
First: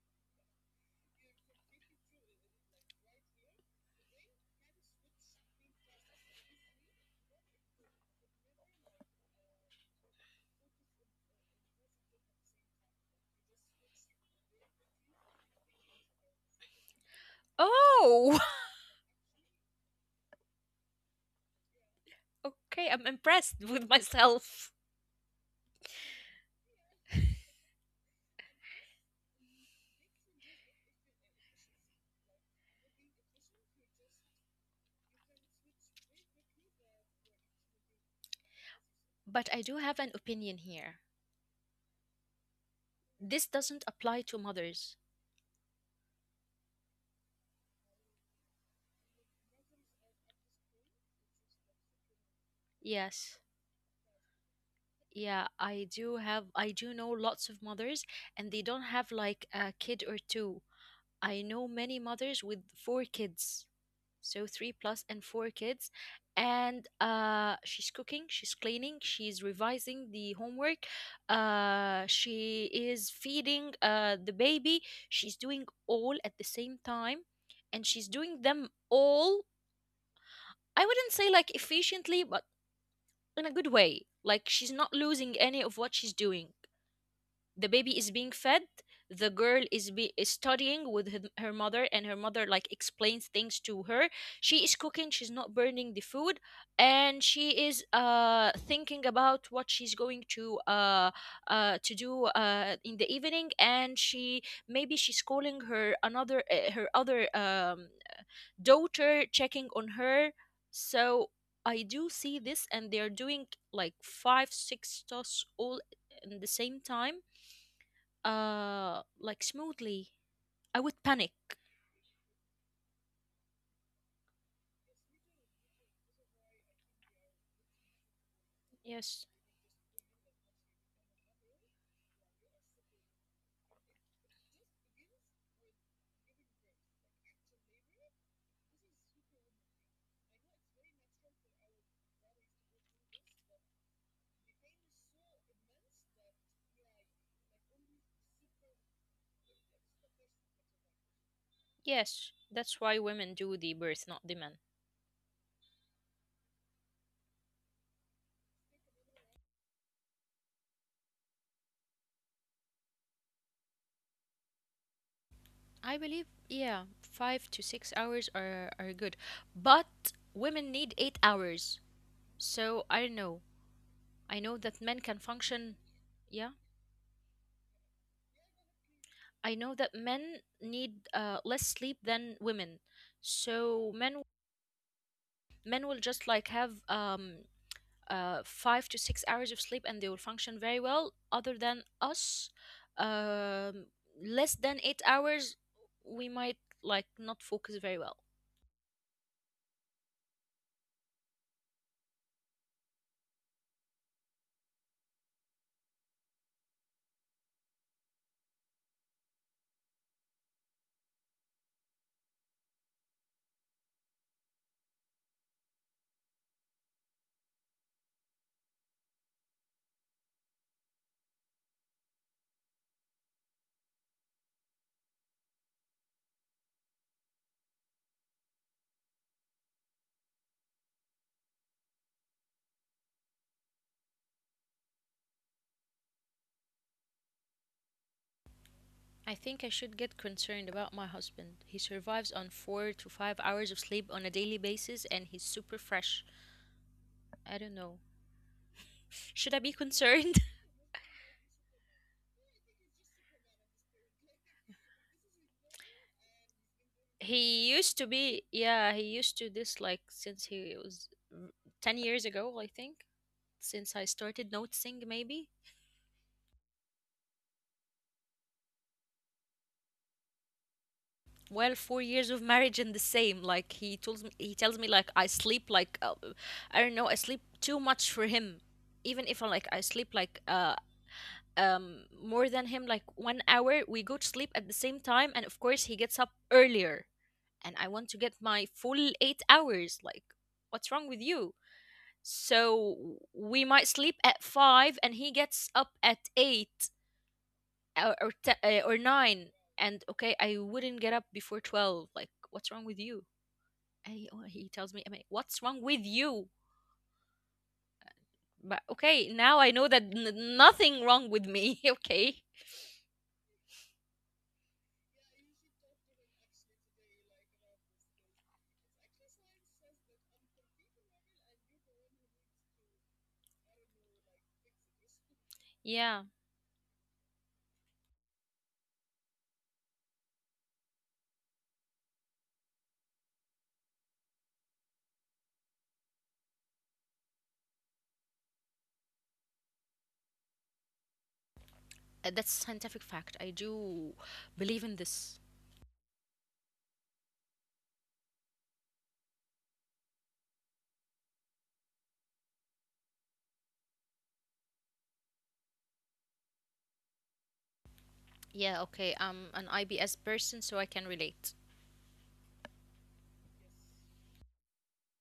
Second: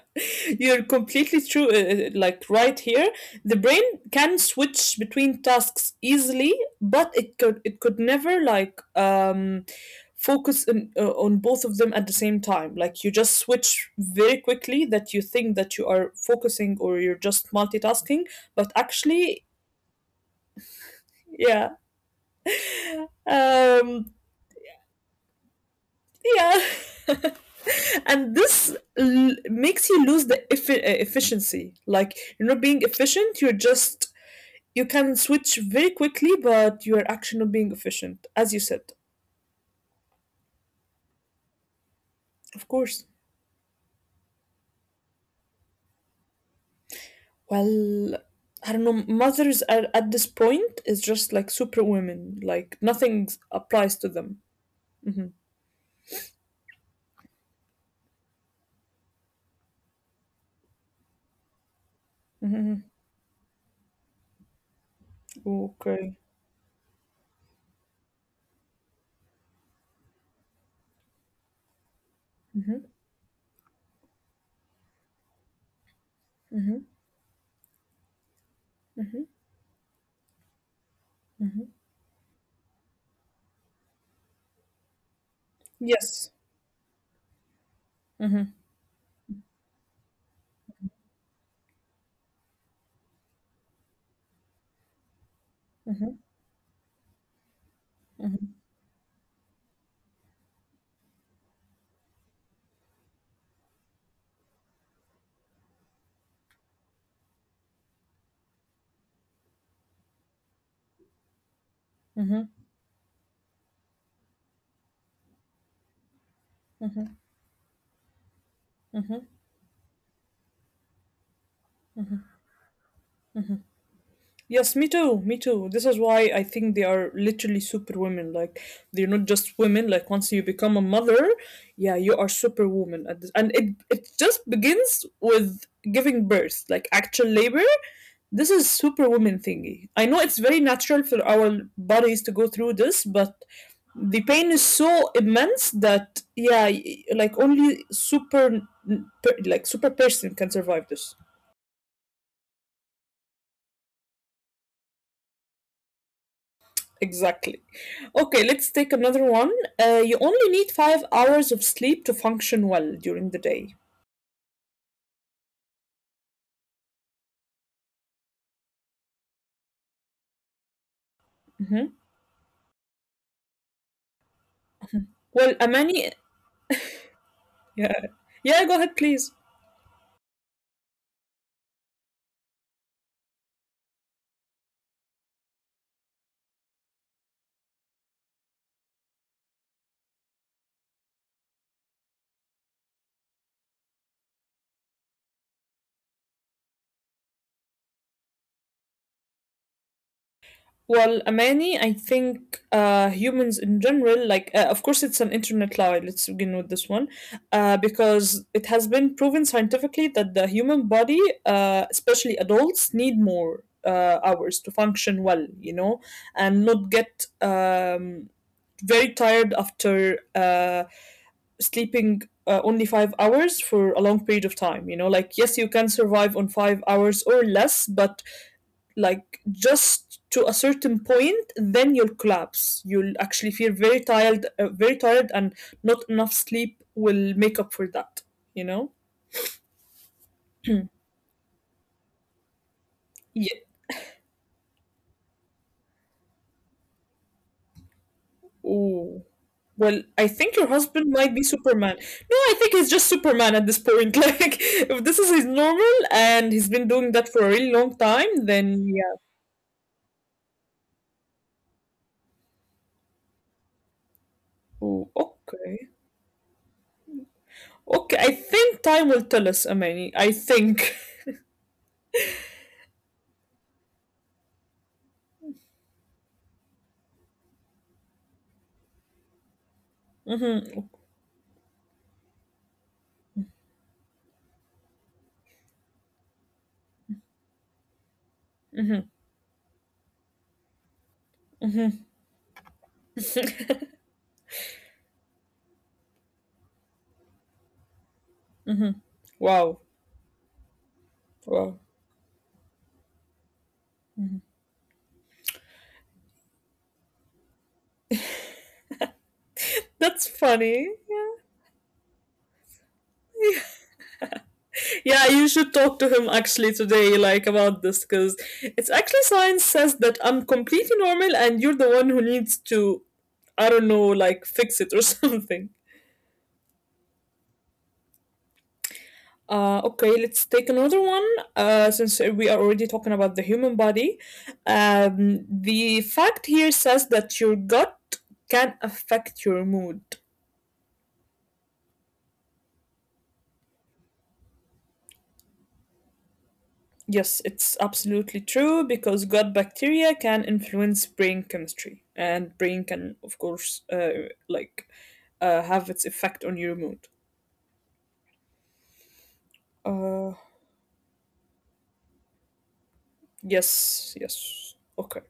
you're completely true. Like right here, the brain can switch between tasks easily, but it could never like focus on both of them at the same time. Like you just switch very quickly that you think that you are focusing or you're just multitasking,
oh,
but actually Yeah.
okay. I'm impressed with
Um,
myself.
yeah. And this makes you lose the efficiency. Like, you're not being efficient, you're just, you can switch very quickly, but you're actually not being efficient, as you said.
But I do have an opinion here.
Of course.
This doesn't apply to mothers.
Well, I don't know. Mothers are, at this point, is just like superwomen. Like, nothing
Yes.
applies to them. Mm-hmm.
Yeah, I do know lots of mothers, and they don't have like a kid or two. I know many mothers with
Mm-hmm.
four kids. So 3 plus and 4
Mm-hmm.
kids,
Okay.
and she's cooking, she's cleaning, she's revising the homework. She is feeding the baby. She's doing all at the same
Mm-hmm.
time, and she's doing them all. I wouldn't say like efficiently, but in a good way. Like, she's not losing any of what she's
Yes.
doing. The baby is being fed.
Mm-hmm.
The girl is studying with her, her mother, and her mother like explains things to her. She is cooking. She's not burning the food, and she is thinking about what she's going to do in the evening. And she maybe she's calling her another her other daughter, checking on her. So I do see this, and they're doing like five, six tasks all in the same time, like, smoothly. I would panic.
Yes, me too, me too. This is why I think they are literally superwomen. Like they're
Yes,
not just women. Like once you become a mother, yeah, you are superwoman. At this, and it just begins with giving birth, like actual labor. This is superwoman thingy. I know it's very natural for our bodies to go through this, but the pain is so immense that yeah, like only super like super person can survive this.
yes. That's why women do the birth, not the men.
Exactly. Okay, let's take another one. You only need 5 hours of sleep to function well during the day.
I believe, yeah, 5 to 6 hours are good, but women need eight
Hmm
hours. So I don't know. I know that men can
Well,
function.
Amani,
Yeah.
yeah, yeah, go ahead, please.
I know that men need less sleep than women, so men will just like have 5 to 6 hours of sleep, and they will function very well. Other than us, um, less than 8 hours, we might like not focus very well.
Well, Amani, I think humans in general, like, of course, it's an internet lie. Let's begin with this one, because it has been proven scientifically that the human body, especially adults, need more hours to function well, you know, and not get very tired after sleeping only 5 hours for a long period of time. You know, like, yes, you can survive on 5 hours or less, but like just to a certain point, then you'll collapse. You'll actually feel very tired, and not enough sleep will make up for that, you know?
I think I should get concerned about my husband. He survives on 4 to 5 hours of sleep on a daily basis, and he's super fresh. I don't know.
Oh,
Should I be
well, I
concerned?
think your husband might be Superman. No, I think he's just Superman at this point. Like, if this is his normal and he's been doing that for a really
He
long
used to
time,
be,
then
yeah,
yeah.
he used to this like since he was mm, 10 years ago, I think, since I started
Oh,
noticing maybe.
okay. Okay, I think time will tell us, Amani. I think.
Well, 4 years of marriage and the same. Like, he tells me like I sleep like I don't know, I sleep too much for him. Even if I sleep like
Mm-hmm,
more than him like 1 hour, we go to sleep at the same time, and of course he gets up earlier. And I want to get my
mm-hmm.
full 8 hours. Like, what's wrong with you? So we might sleep at 5, and he gets up at 8 or 9.
Wow.
And okay, I wouldn't get up before
Wow.
12. Like, what's wrong with you? And he, or he tells me, I mean, what's wrong with you? But okay, now I know that
That's funny.
nothing wrong with me. okay,
Yeah, you should talk to him actually today, like about this, because it's actually science says that I'm completely normal and you're the one who needs to, I don't know, like fix it or something.
yeah.
Okay, let's take another one. Since we are already talking about the human body, the fact here says that your gut can affect your mood.
That's scientific fact. I do believe in this.
Yes, it's absolutely true because gut bacteria can influence brain chemistry, and brain can, of course, like have its effect on your mood.
Yeah, okay, I'm an IBS
Uh,
person, so I can relate.
yes, yes. Okay.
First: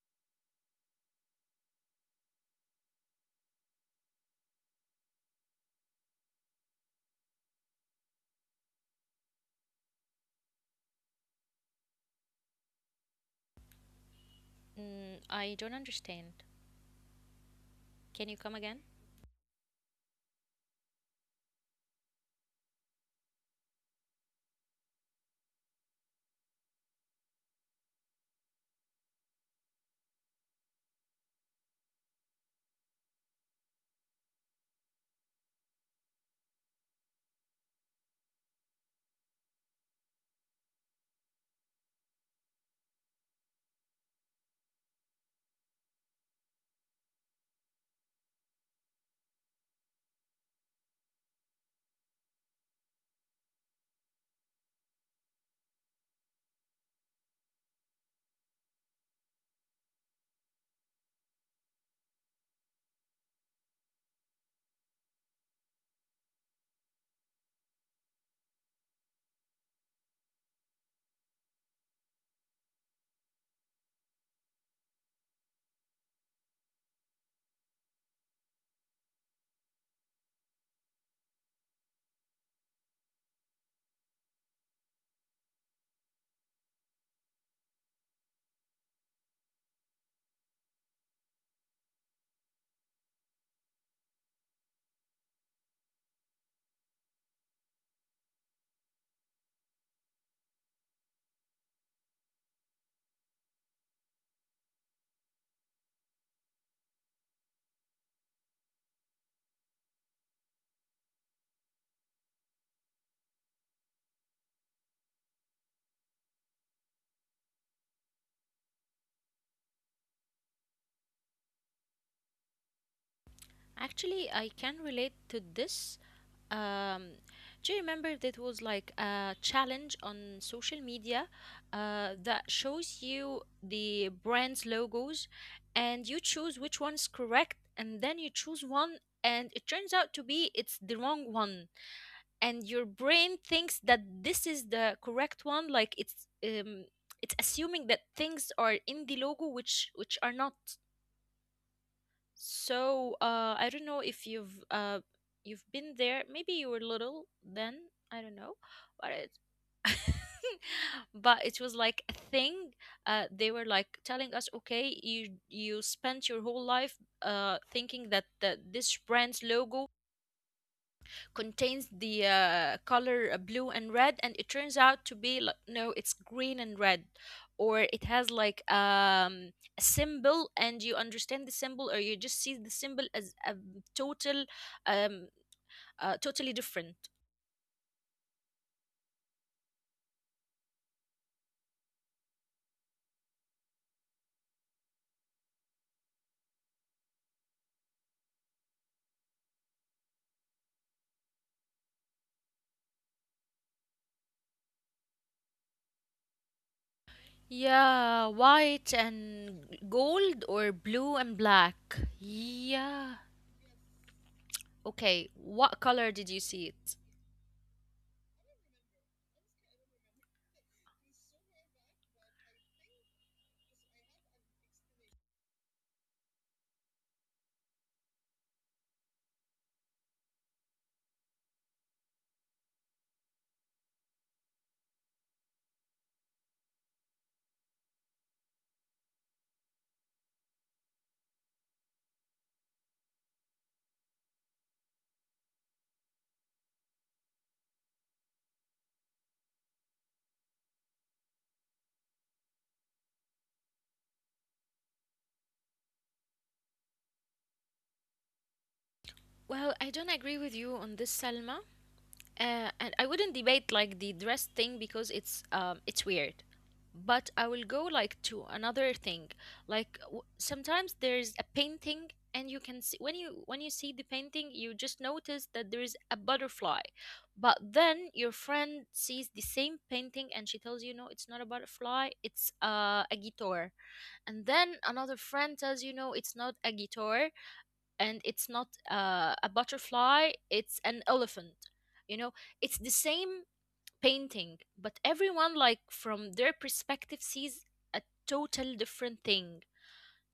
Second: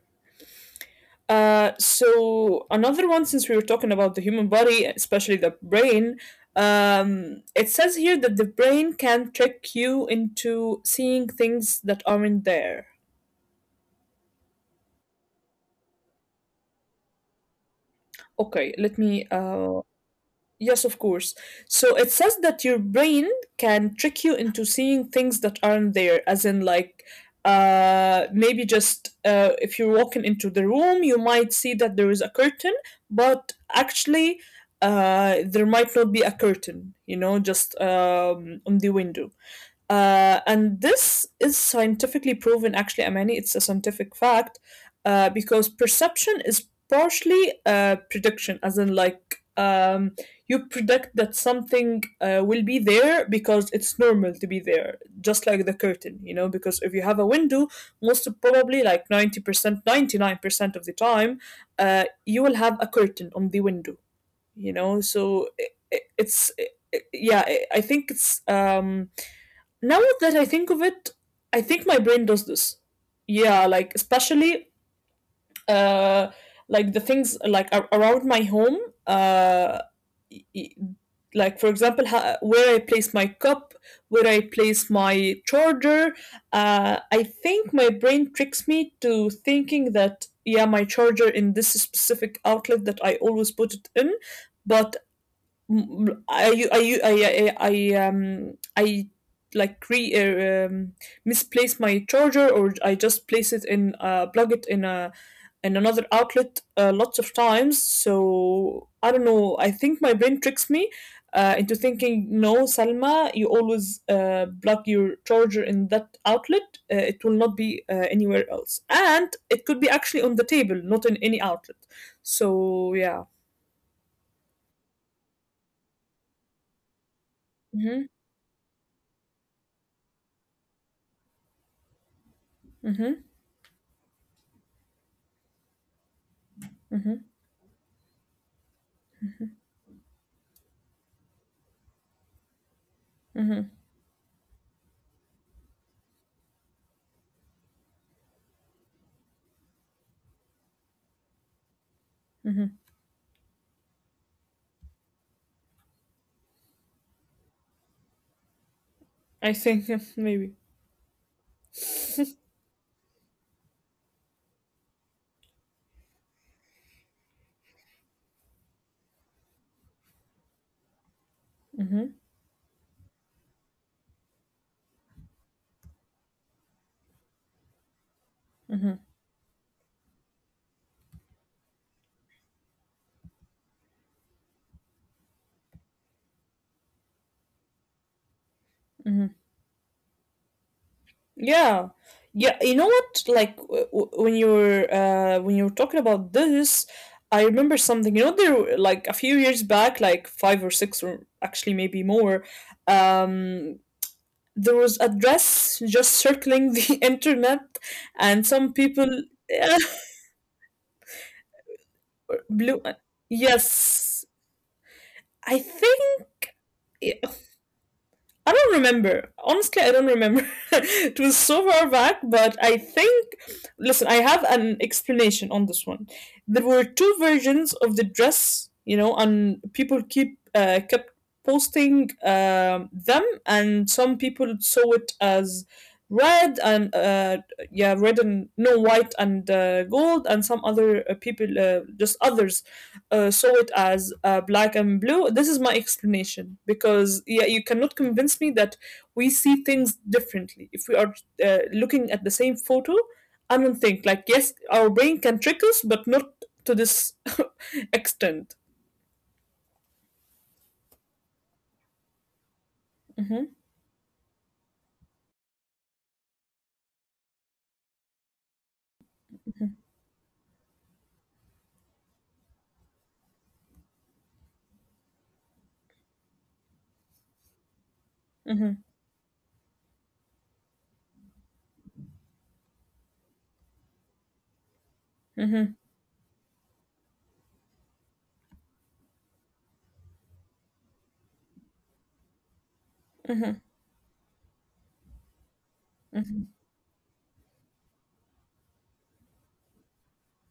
So another one, since we were talking about the human body, especially the brain, it says here that the brain can trick you into seeing things that aren't there.
Mm, I don't understand. Can you come
Okay,
again?
let me yes, of course. So it says that your brain can trick you into seeing things that aren't there, as in, like, maybe just if you're walking into the room, you might see that there is a curtain, but actually, there might not be a curtain, just on the window. And this is scientifically proven, actually, Amani. It's a scientific fact because perception is partially prediction, as in, like, you predict that something will be there because it's normal to be there, just like the curtain. Because if you have a window, most probably, like 90%, 99% of the time, you will have a curtain on the window. So I- it's, I Yeah, I think it's. Now that I think of it, I think my brain does this. Yeah, like especially uh like the things like around my home uh y- y- like for example where I place my cup, where I place my charger, I think my brain tricks me to thinking that yeah, my charger in this specific outlet that I always put it in, but I u- I u- I like re misplace my charger or I just place it in plug it in a in another outlet lots of times, so I don't know, I think my brain tricks me into thinking no, Salma, you always plug your charger in that outlet, it will not be anywhere else, and it could be actually on the table, not in any outlet. So yeah.
Actually, I can relate to this. Um,
Mm-hmm,
do you remember that was like a challenge on social media
mm-hmm,
that shows you the brand's logos, and you
mm-hmm,
choose which one is correct, and then you choose one and it turns out to be it's the wrong one, and your brain thinks that this is the correct one. Like, it's assuming that things are in the logo which are not.
mm-hmm.
So, I don't know if you've been there. Maybe you were little then. I don't know,
I
but
think
it,
maybe.
but it was like a thing. They were like telling us, okay, you spent your whole life thinking that this brand's logo
Hmm.
contains the color blue and red, and it turns out to be like, no, it's green and red. Or it has
Hmm.
like a symbol, and you understand the symbol, or you just see the symbol as a total um, totally different.
Hmm. Yeah, yeah. You know what? Like when you were talking about this, I remember something. There were, like, a few years back, like five or six, or actually maybe more. Um, there was a dress just circling the internet, and
Yeah,
some people
white and gold or blue and black.
blue.
Yeah.
Yes, I
Okay, what color
think.
did you see it?
I don't remember. Honestly, I don't remember. It was so far back, but I think. Listen, I have an explanation on this one. There were two versions of the dress, and people keep kept posting them, and some people saw it as red and yeah, red and no, white and gold, and some other people, just others, saw it as black and blue. This is my explanation because yeah, you cannot convince me that we see things differently. If we are looking at the same photo, I don't think, like, yes, our brain can trick us, but not to this extent.
Well, I don't agree with you on this, Selma. And I
Mhm,
wouldn't debate like the dress thing because it's weird. But I will go like to another thing.
mhm,
Like, sometimes there's a painting, and you can see when you see the painting you just notice that there is a butterfly. But then your
mhm,
friend sees the same painting, and she tells you no it's not a butterfly, it's a guitar. And then another friend tells you no it's not a guitar, and it's not a butterfly, it's an elephant. you know it's the
mhm,
same painting, but everyone like
mhm,
from their perspective sees a total different thing.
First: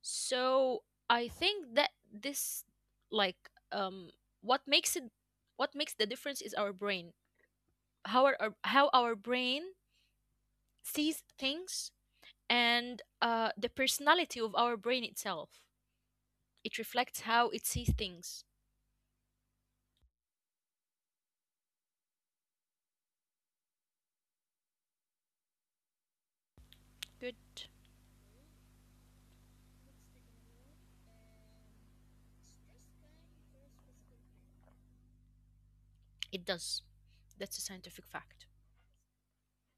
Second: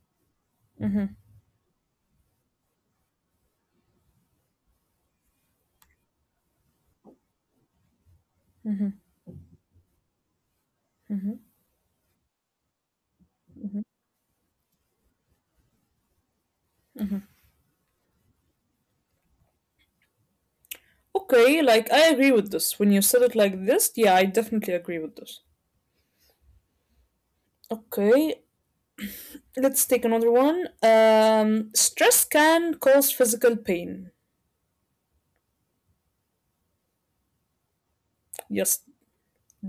So
mhm.
I think that this, like, what makes it what makes the difference is our brain, how our brain sees things, and the personality of our brain itself, it reflects how it sees things.
Okay, like, I agree with this. When you said it like this, yeah, I definitely agree with this.
Good.
Okay, let's take another one. Stress can cause physical pain.
It does. That's a scientific fact.
Yes,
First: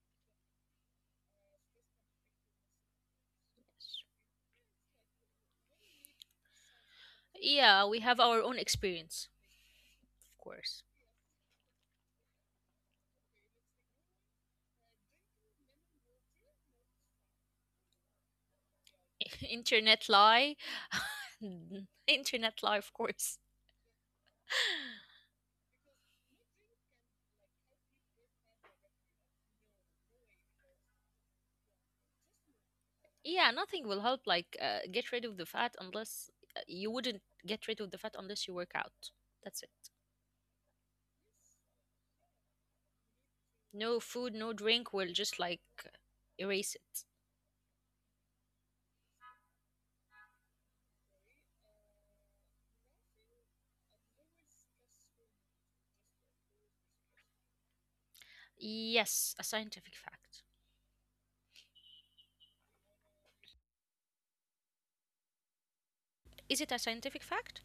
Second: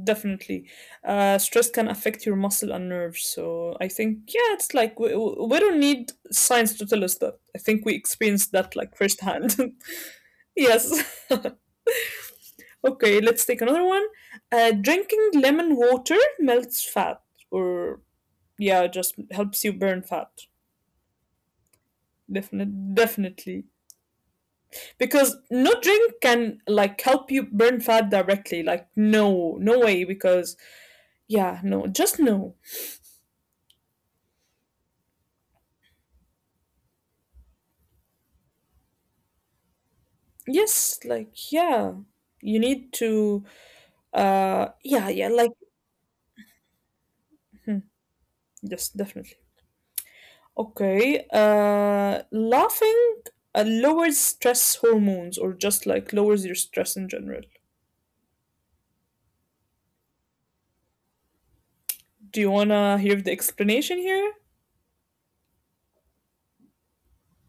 definitely. Stress can affect your muscle and nerves. So I think, yeah, it's like we don't need science to tell us that. I think
Yeah,
we
we have our
experienced
own
that, like,
experience,
firsthand.
of course.
Yes. Okay, let's take another one. Drinking lemon water melts fat, or yeah, just helps you burn
Internet
fat.
lie. Internet lie, of course.
Definitely. Because no drink can, like, help you burn fat directly. Like, no, no way. Because yeah, no, just no.
Yeah, nothing will help like get rid of the fat, unless you wouldn't get rid of the fat unless you work out. That's it.
Yes, like, yeah, you need to
No food, no drink will
yeah,
just
yeah,
like
like,
erase it.
mhm, yes, definitely. Okay, laughing lowers stress hormones or just, like, lowers your stress in general.
Yes, a scientific fact.
Do you want to hear the explanation here?
Is it a scientific fact?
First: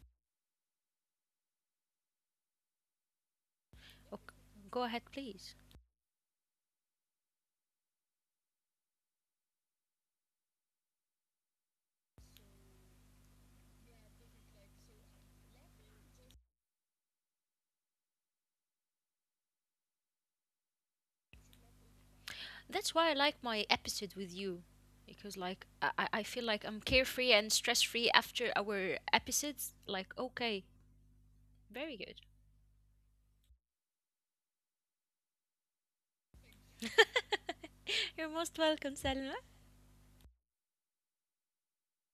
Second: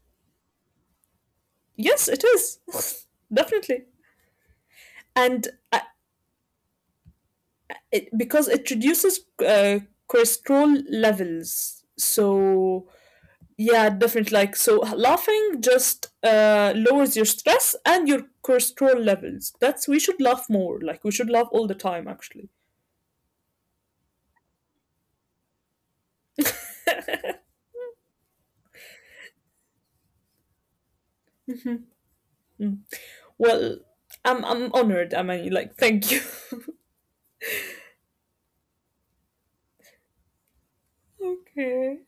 Yes, it is. Definitely.
Okay. Go ahead,
And
please.
uh, because it reduces uh, cholesterol levels. So yeah, definitely. Like, so laughing just lowers your stress and your cortisol levels. That's we should laugh more. Like, we should laugh all the time, actually.
That's why I like my episode with you, because like I feel like I'm carefree and stress free after our episodes. Like, okay,
Mhm.
very good.
Mm. Well, I'm honored. I mean, like, thank you.
You're most welcome, Selma.
Okay.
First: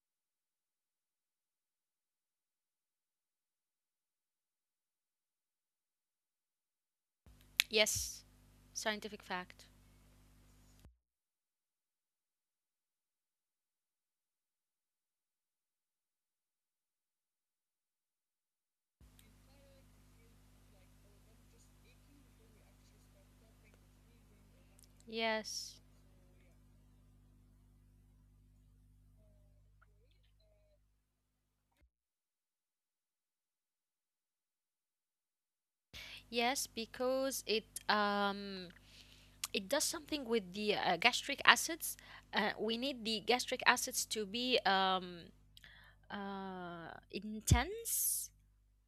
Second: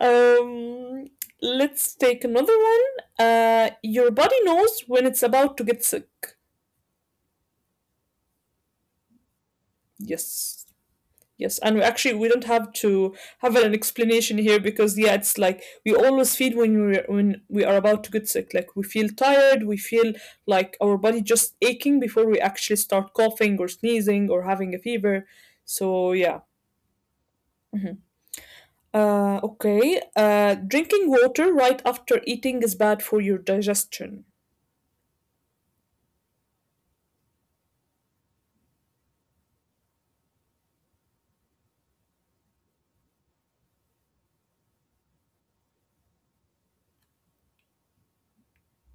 Um, let's take another one. Your body knows when it's about to get sick.
Yes, scientific fact.
Yes. Yes, and we actually, we don't have to have an explanation here because yeah, it's like we always feel when we are about to get sick, like we feel tired, we feel like our body just aching before we actually start coughing or sneezing or having a fever.
Yes,
So yeah. Mm-hmm. Okay. Drinking water right after eating is bad for your digestion.
yes, because it does something with the gastric acids. We need the gastric acids to be intense,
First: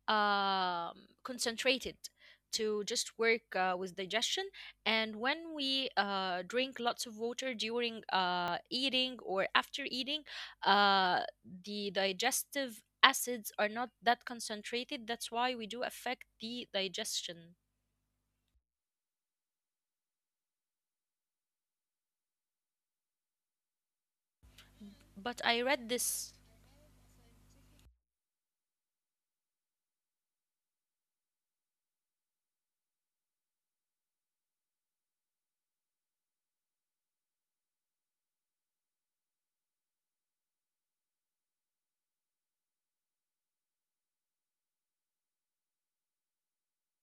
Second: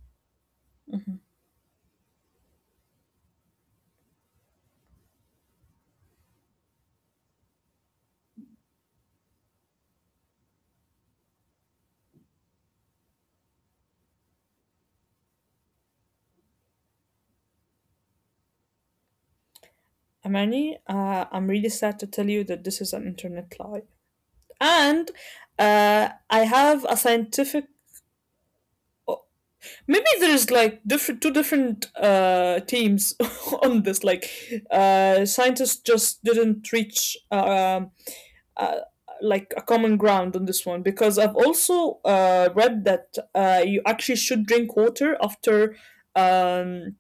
um,
Mm-hmm.
concentrated, to just work with digestion. And when we drink lots of water during eating or after eating, uh, the digestive acids are not that concentrated. That's why we do affect the digestion.
Amani, I'm really sad to tell you that this is an internet lie. And
But I read
uh,
this.
I have a scientific. Maybe there's, like, different two different teams on this. Like, scientists just didn't reach uh, like, a common ground on this one because I've also read that you actually should drink water after um,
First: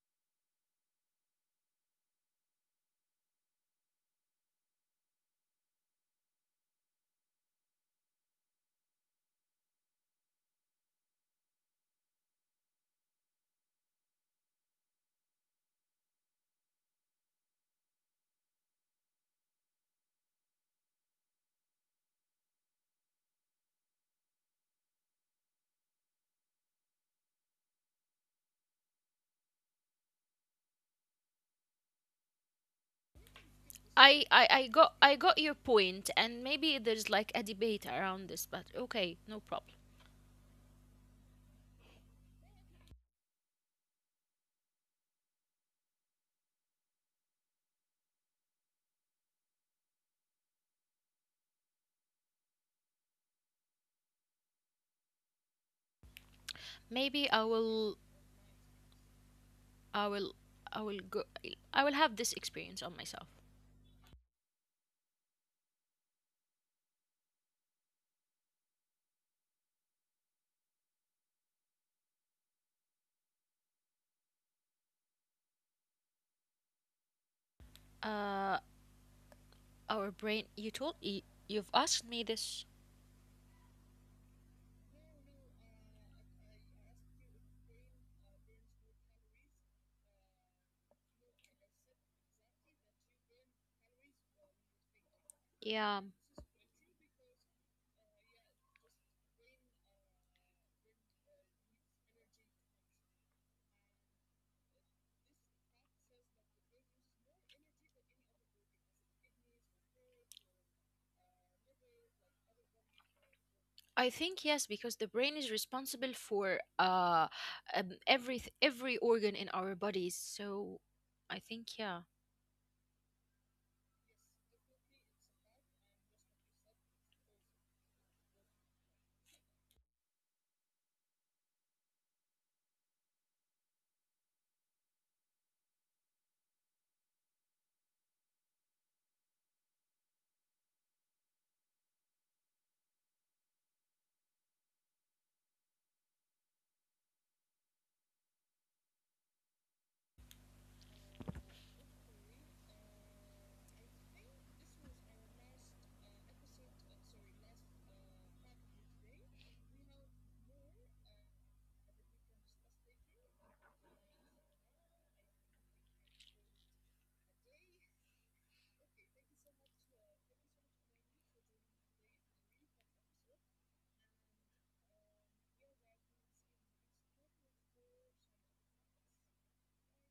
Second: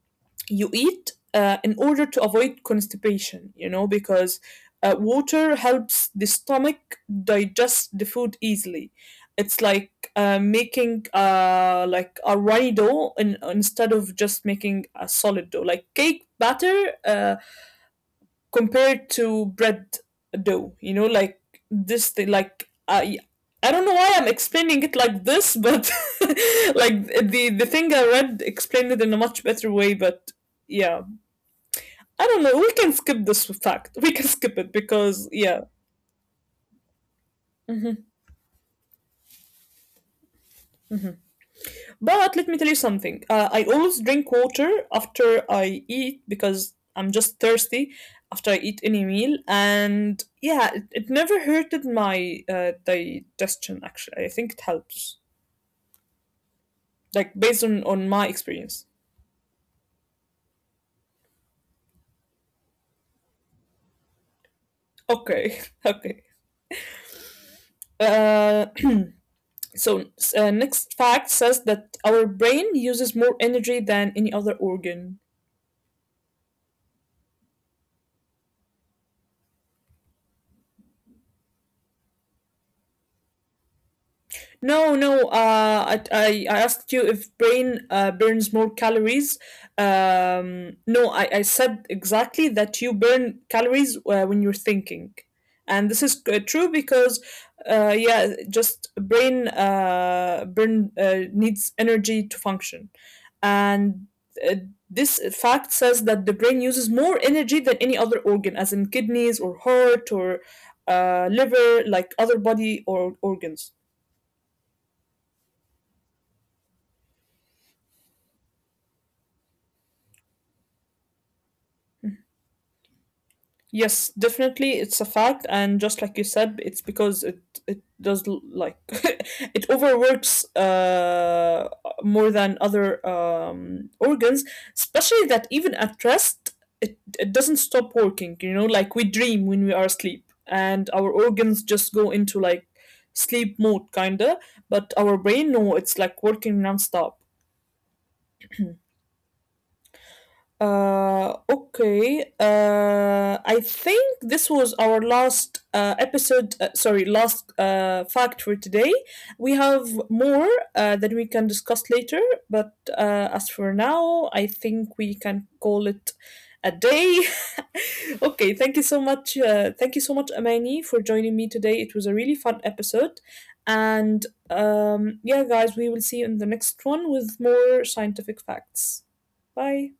you eat in order to avoid constipation, because water helps the stomach digest the food easily. It's like making like a runny instead of just making a solid dough, like cake batter compared to bread dough. You know, like, this thing, like I don't know why I'm explaining it like this, but like the thing I read explained it in a much better way. But yeah, I don't know. We can skip this fact. We can skip it
I
because
got your
yeah.
point, and maybe there's like a debate
Mhm.
around this, but okay, no problem.
But let me tell you something. I always drink water after I eat because I'm just thirsty after I eat any meal, and yeah, it never hurted my digestion. Actually, I think it helps.
Maybe I
Like,
will
based on my experience.
I will I will go I will have this experience on myself.
Okay, okay. Uh, so next fact says that our brain uses more energy than any other organ.
Uh our brain you've asked me this.
No, no. I asked you if brain burns more calories. No, I said exactly that you burn calories when you're thinking, and
Yeah,
this is true because, yeah, just brain burn needs energy to function, and uh, this fact says that the brain uses more energy than any other organ, as in kidneys or heart or liver, like, other body or organs.
I think yes, because the brain is responsible for every organ in our bodies. So I think yeah.
Yes, definitely, it's a fact, and just like you said, it's because it does like it overworks, more than other organs, especially that even at rest it doesn't stop working, like we dream when we are asleep and our organs just go into, like, sleep mode, kinda, but our brain, no, it's like working nonstop. Okay. I think this was our last episode. Sorry, last fact for today. We have more that we can discuss later, but as for now, I think we can call it a day. Okay. Thank you so much. Thank you so much, Amani, for joining me today. It was a really fun episode, and yeah, guys, we will see you in the next one with more scientific facts. Bye.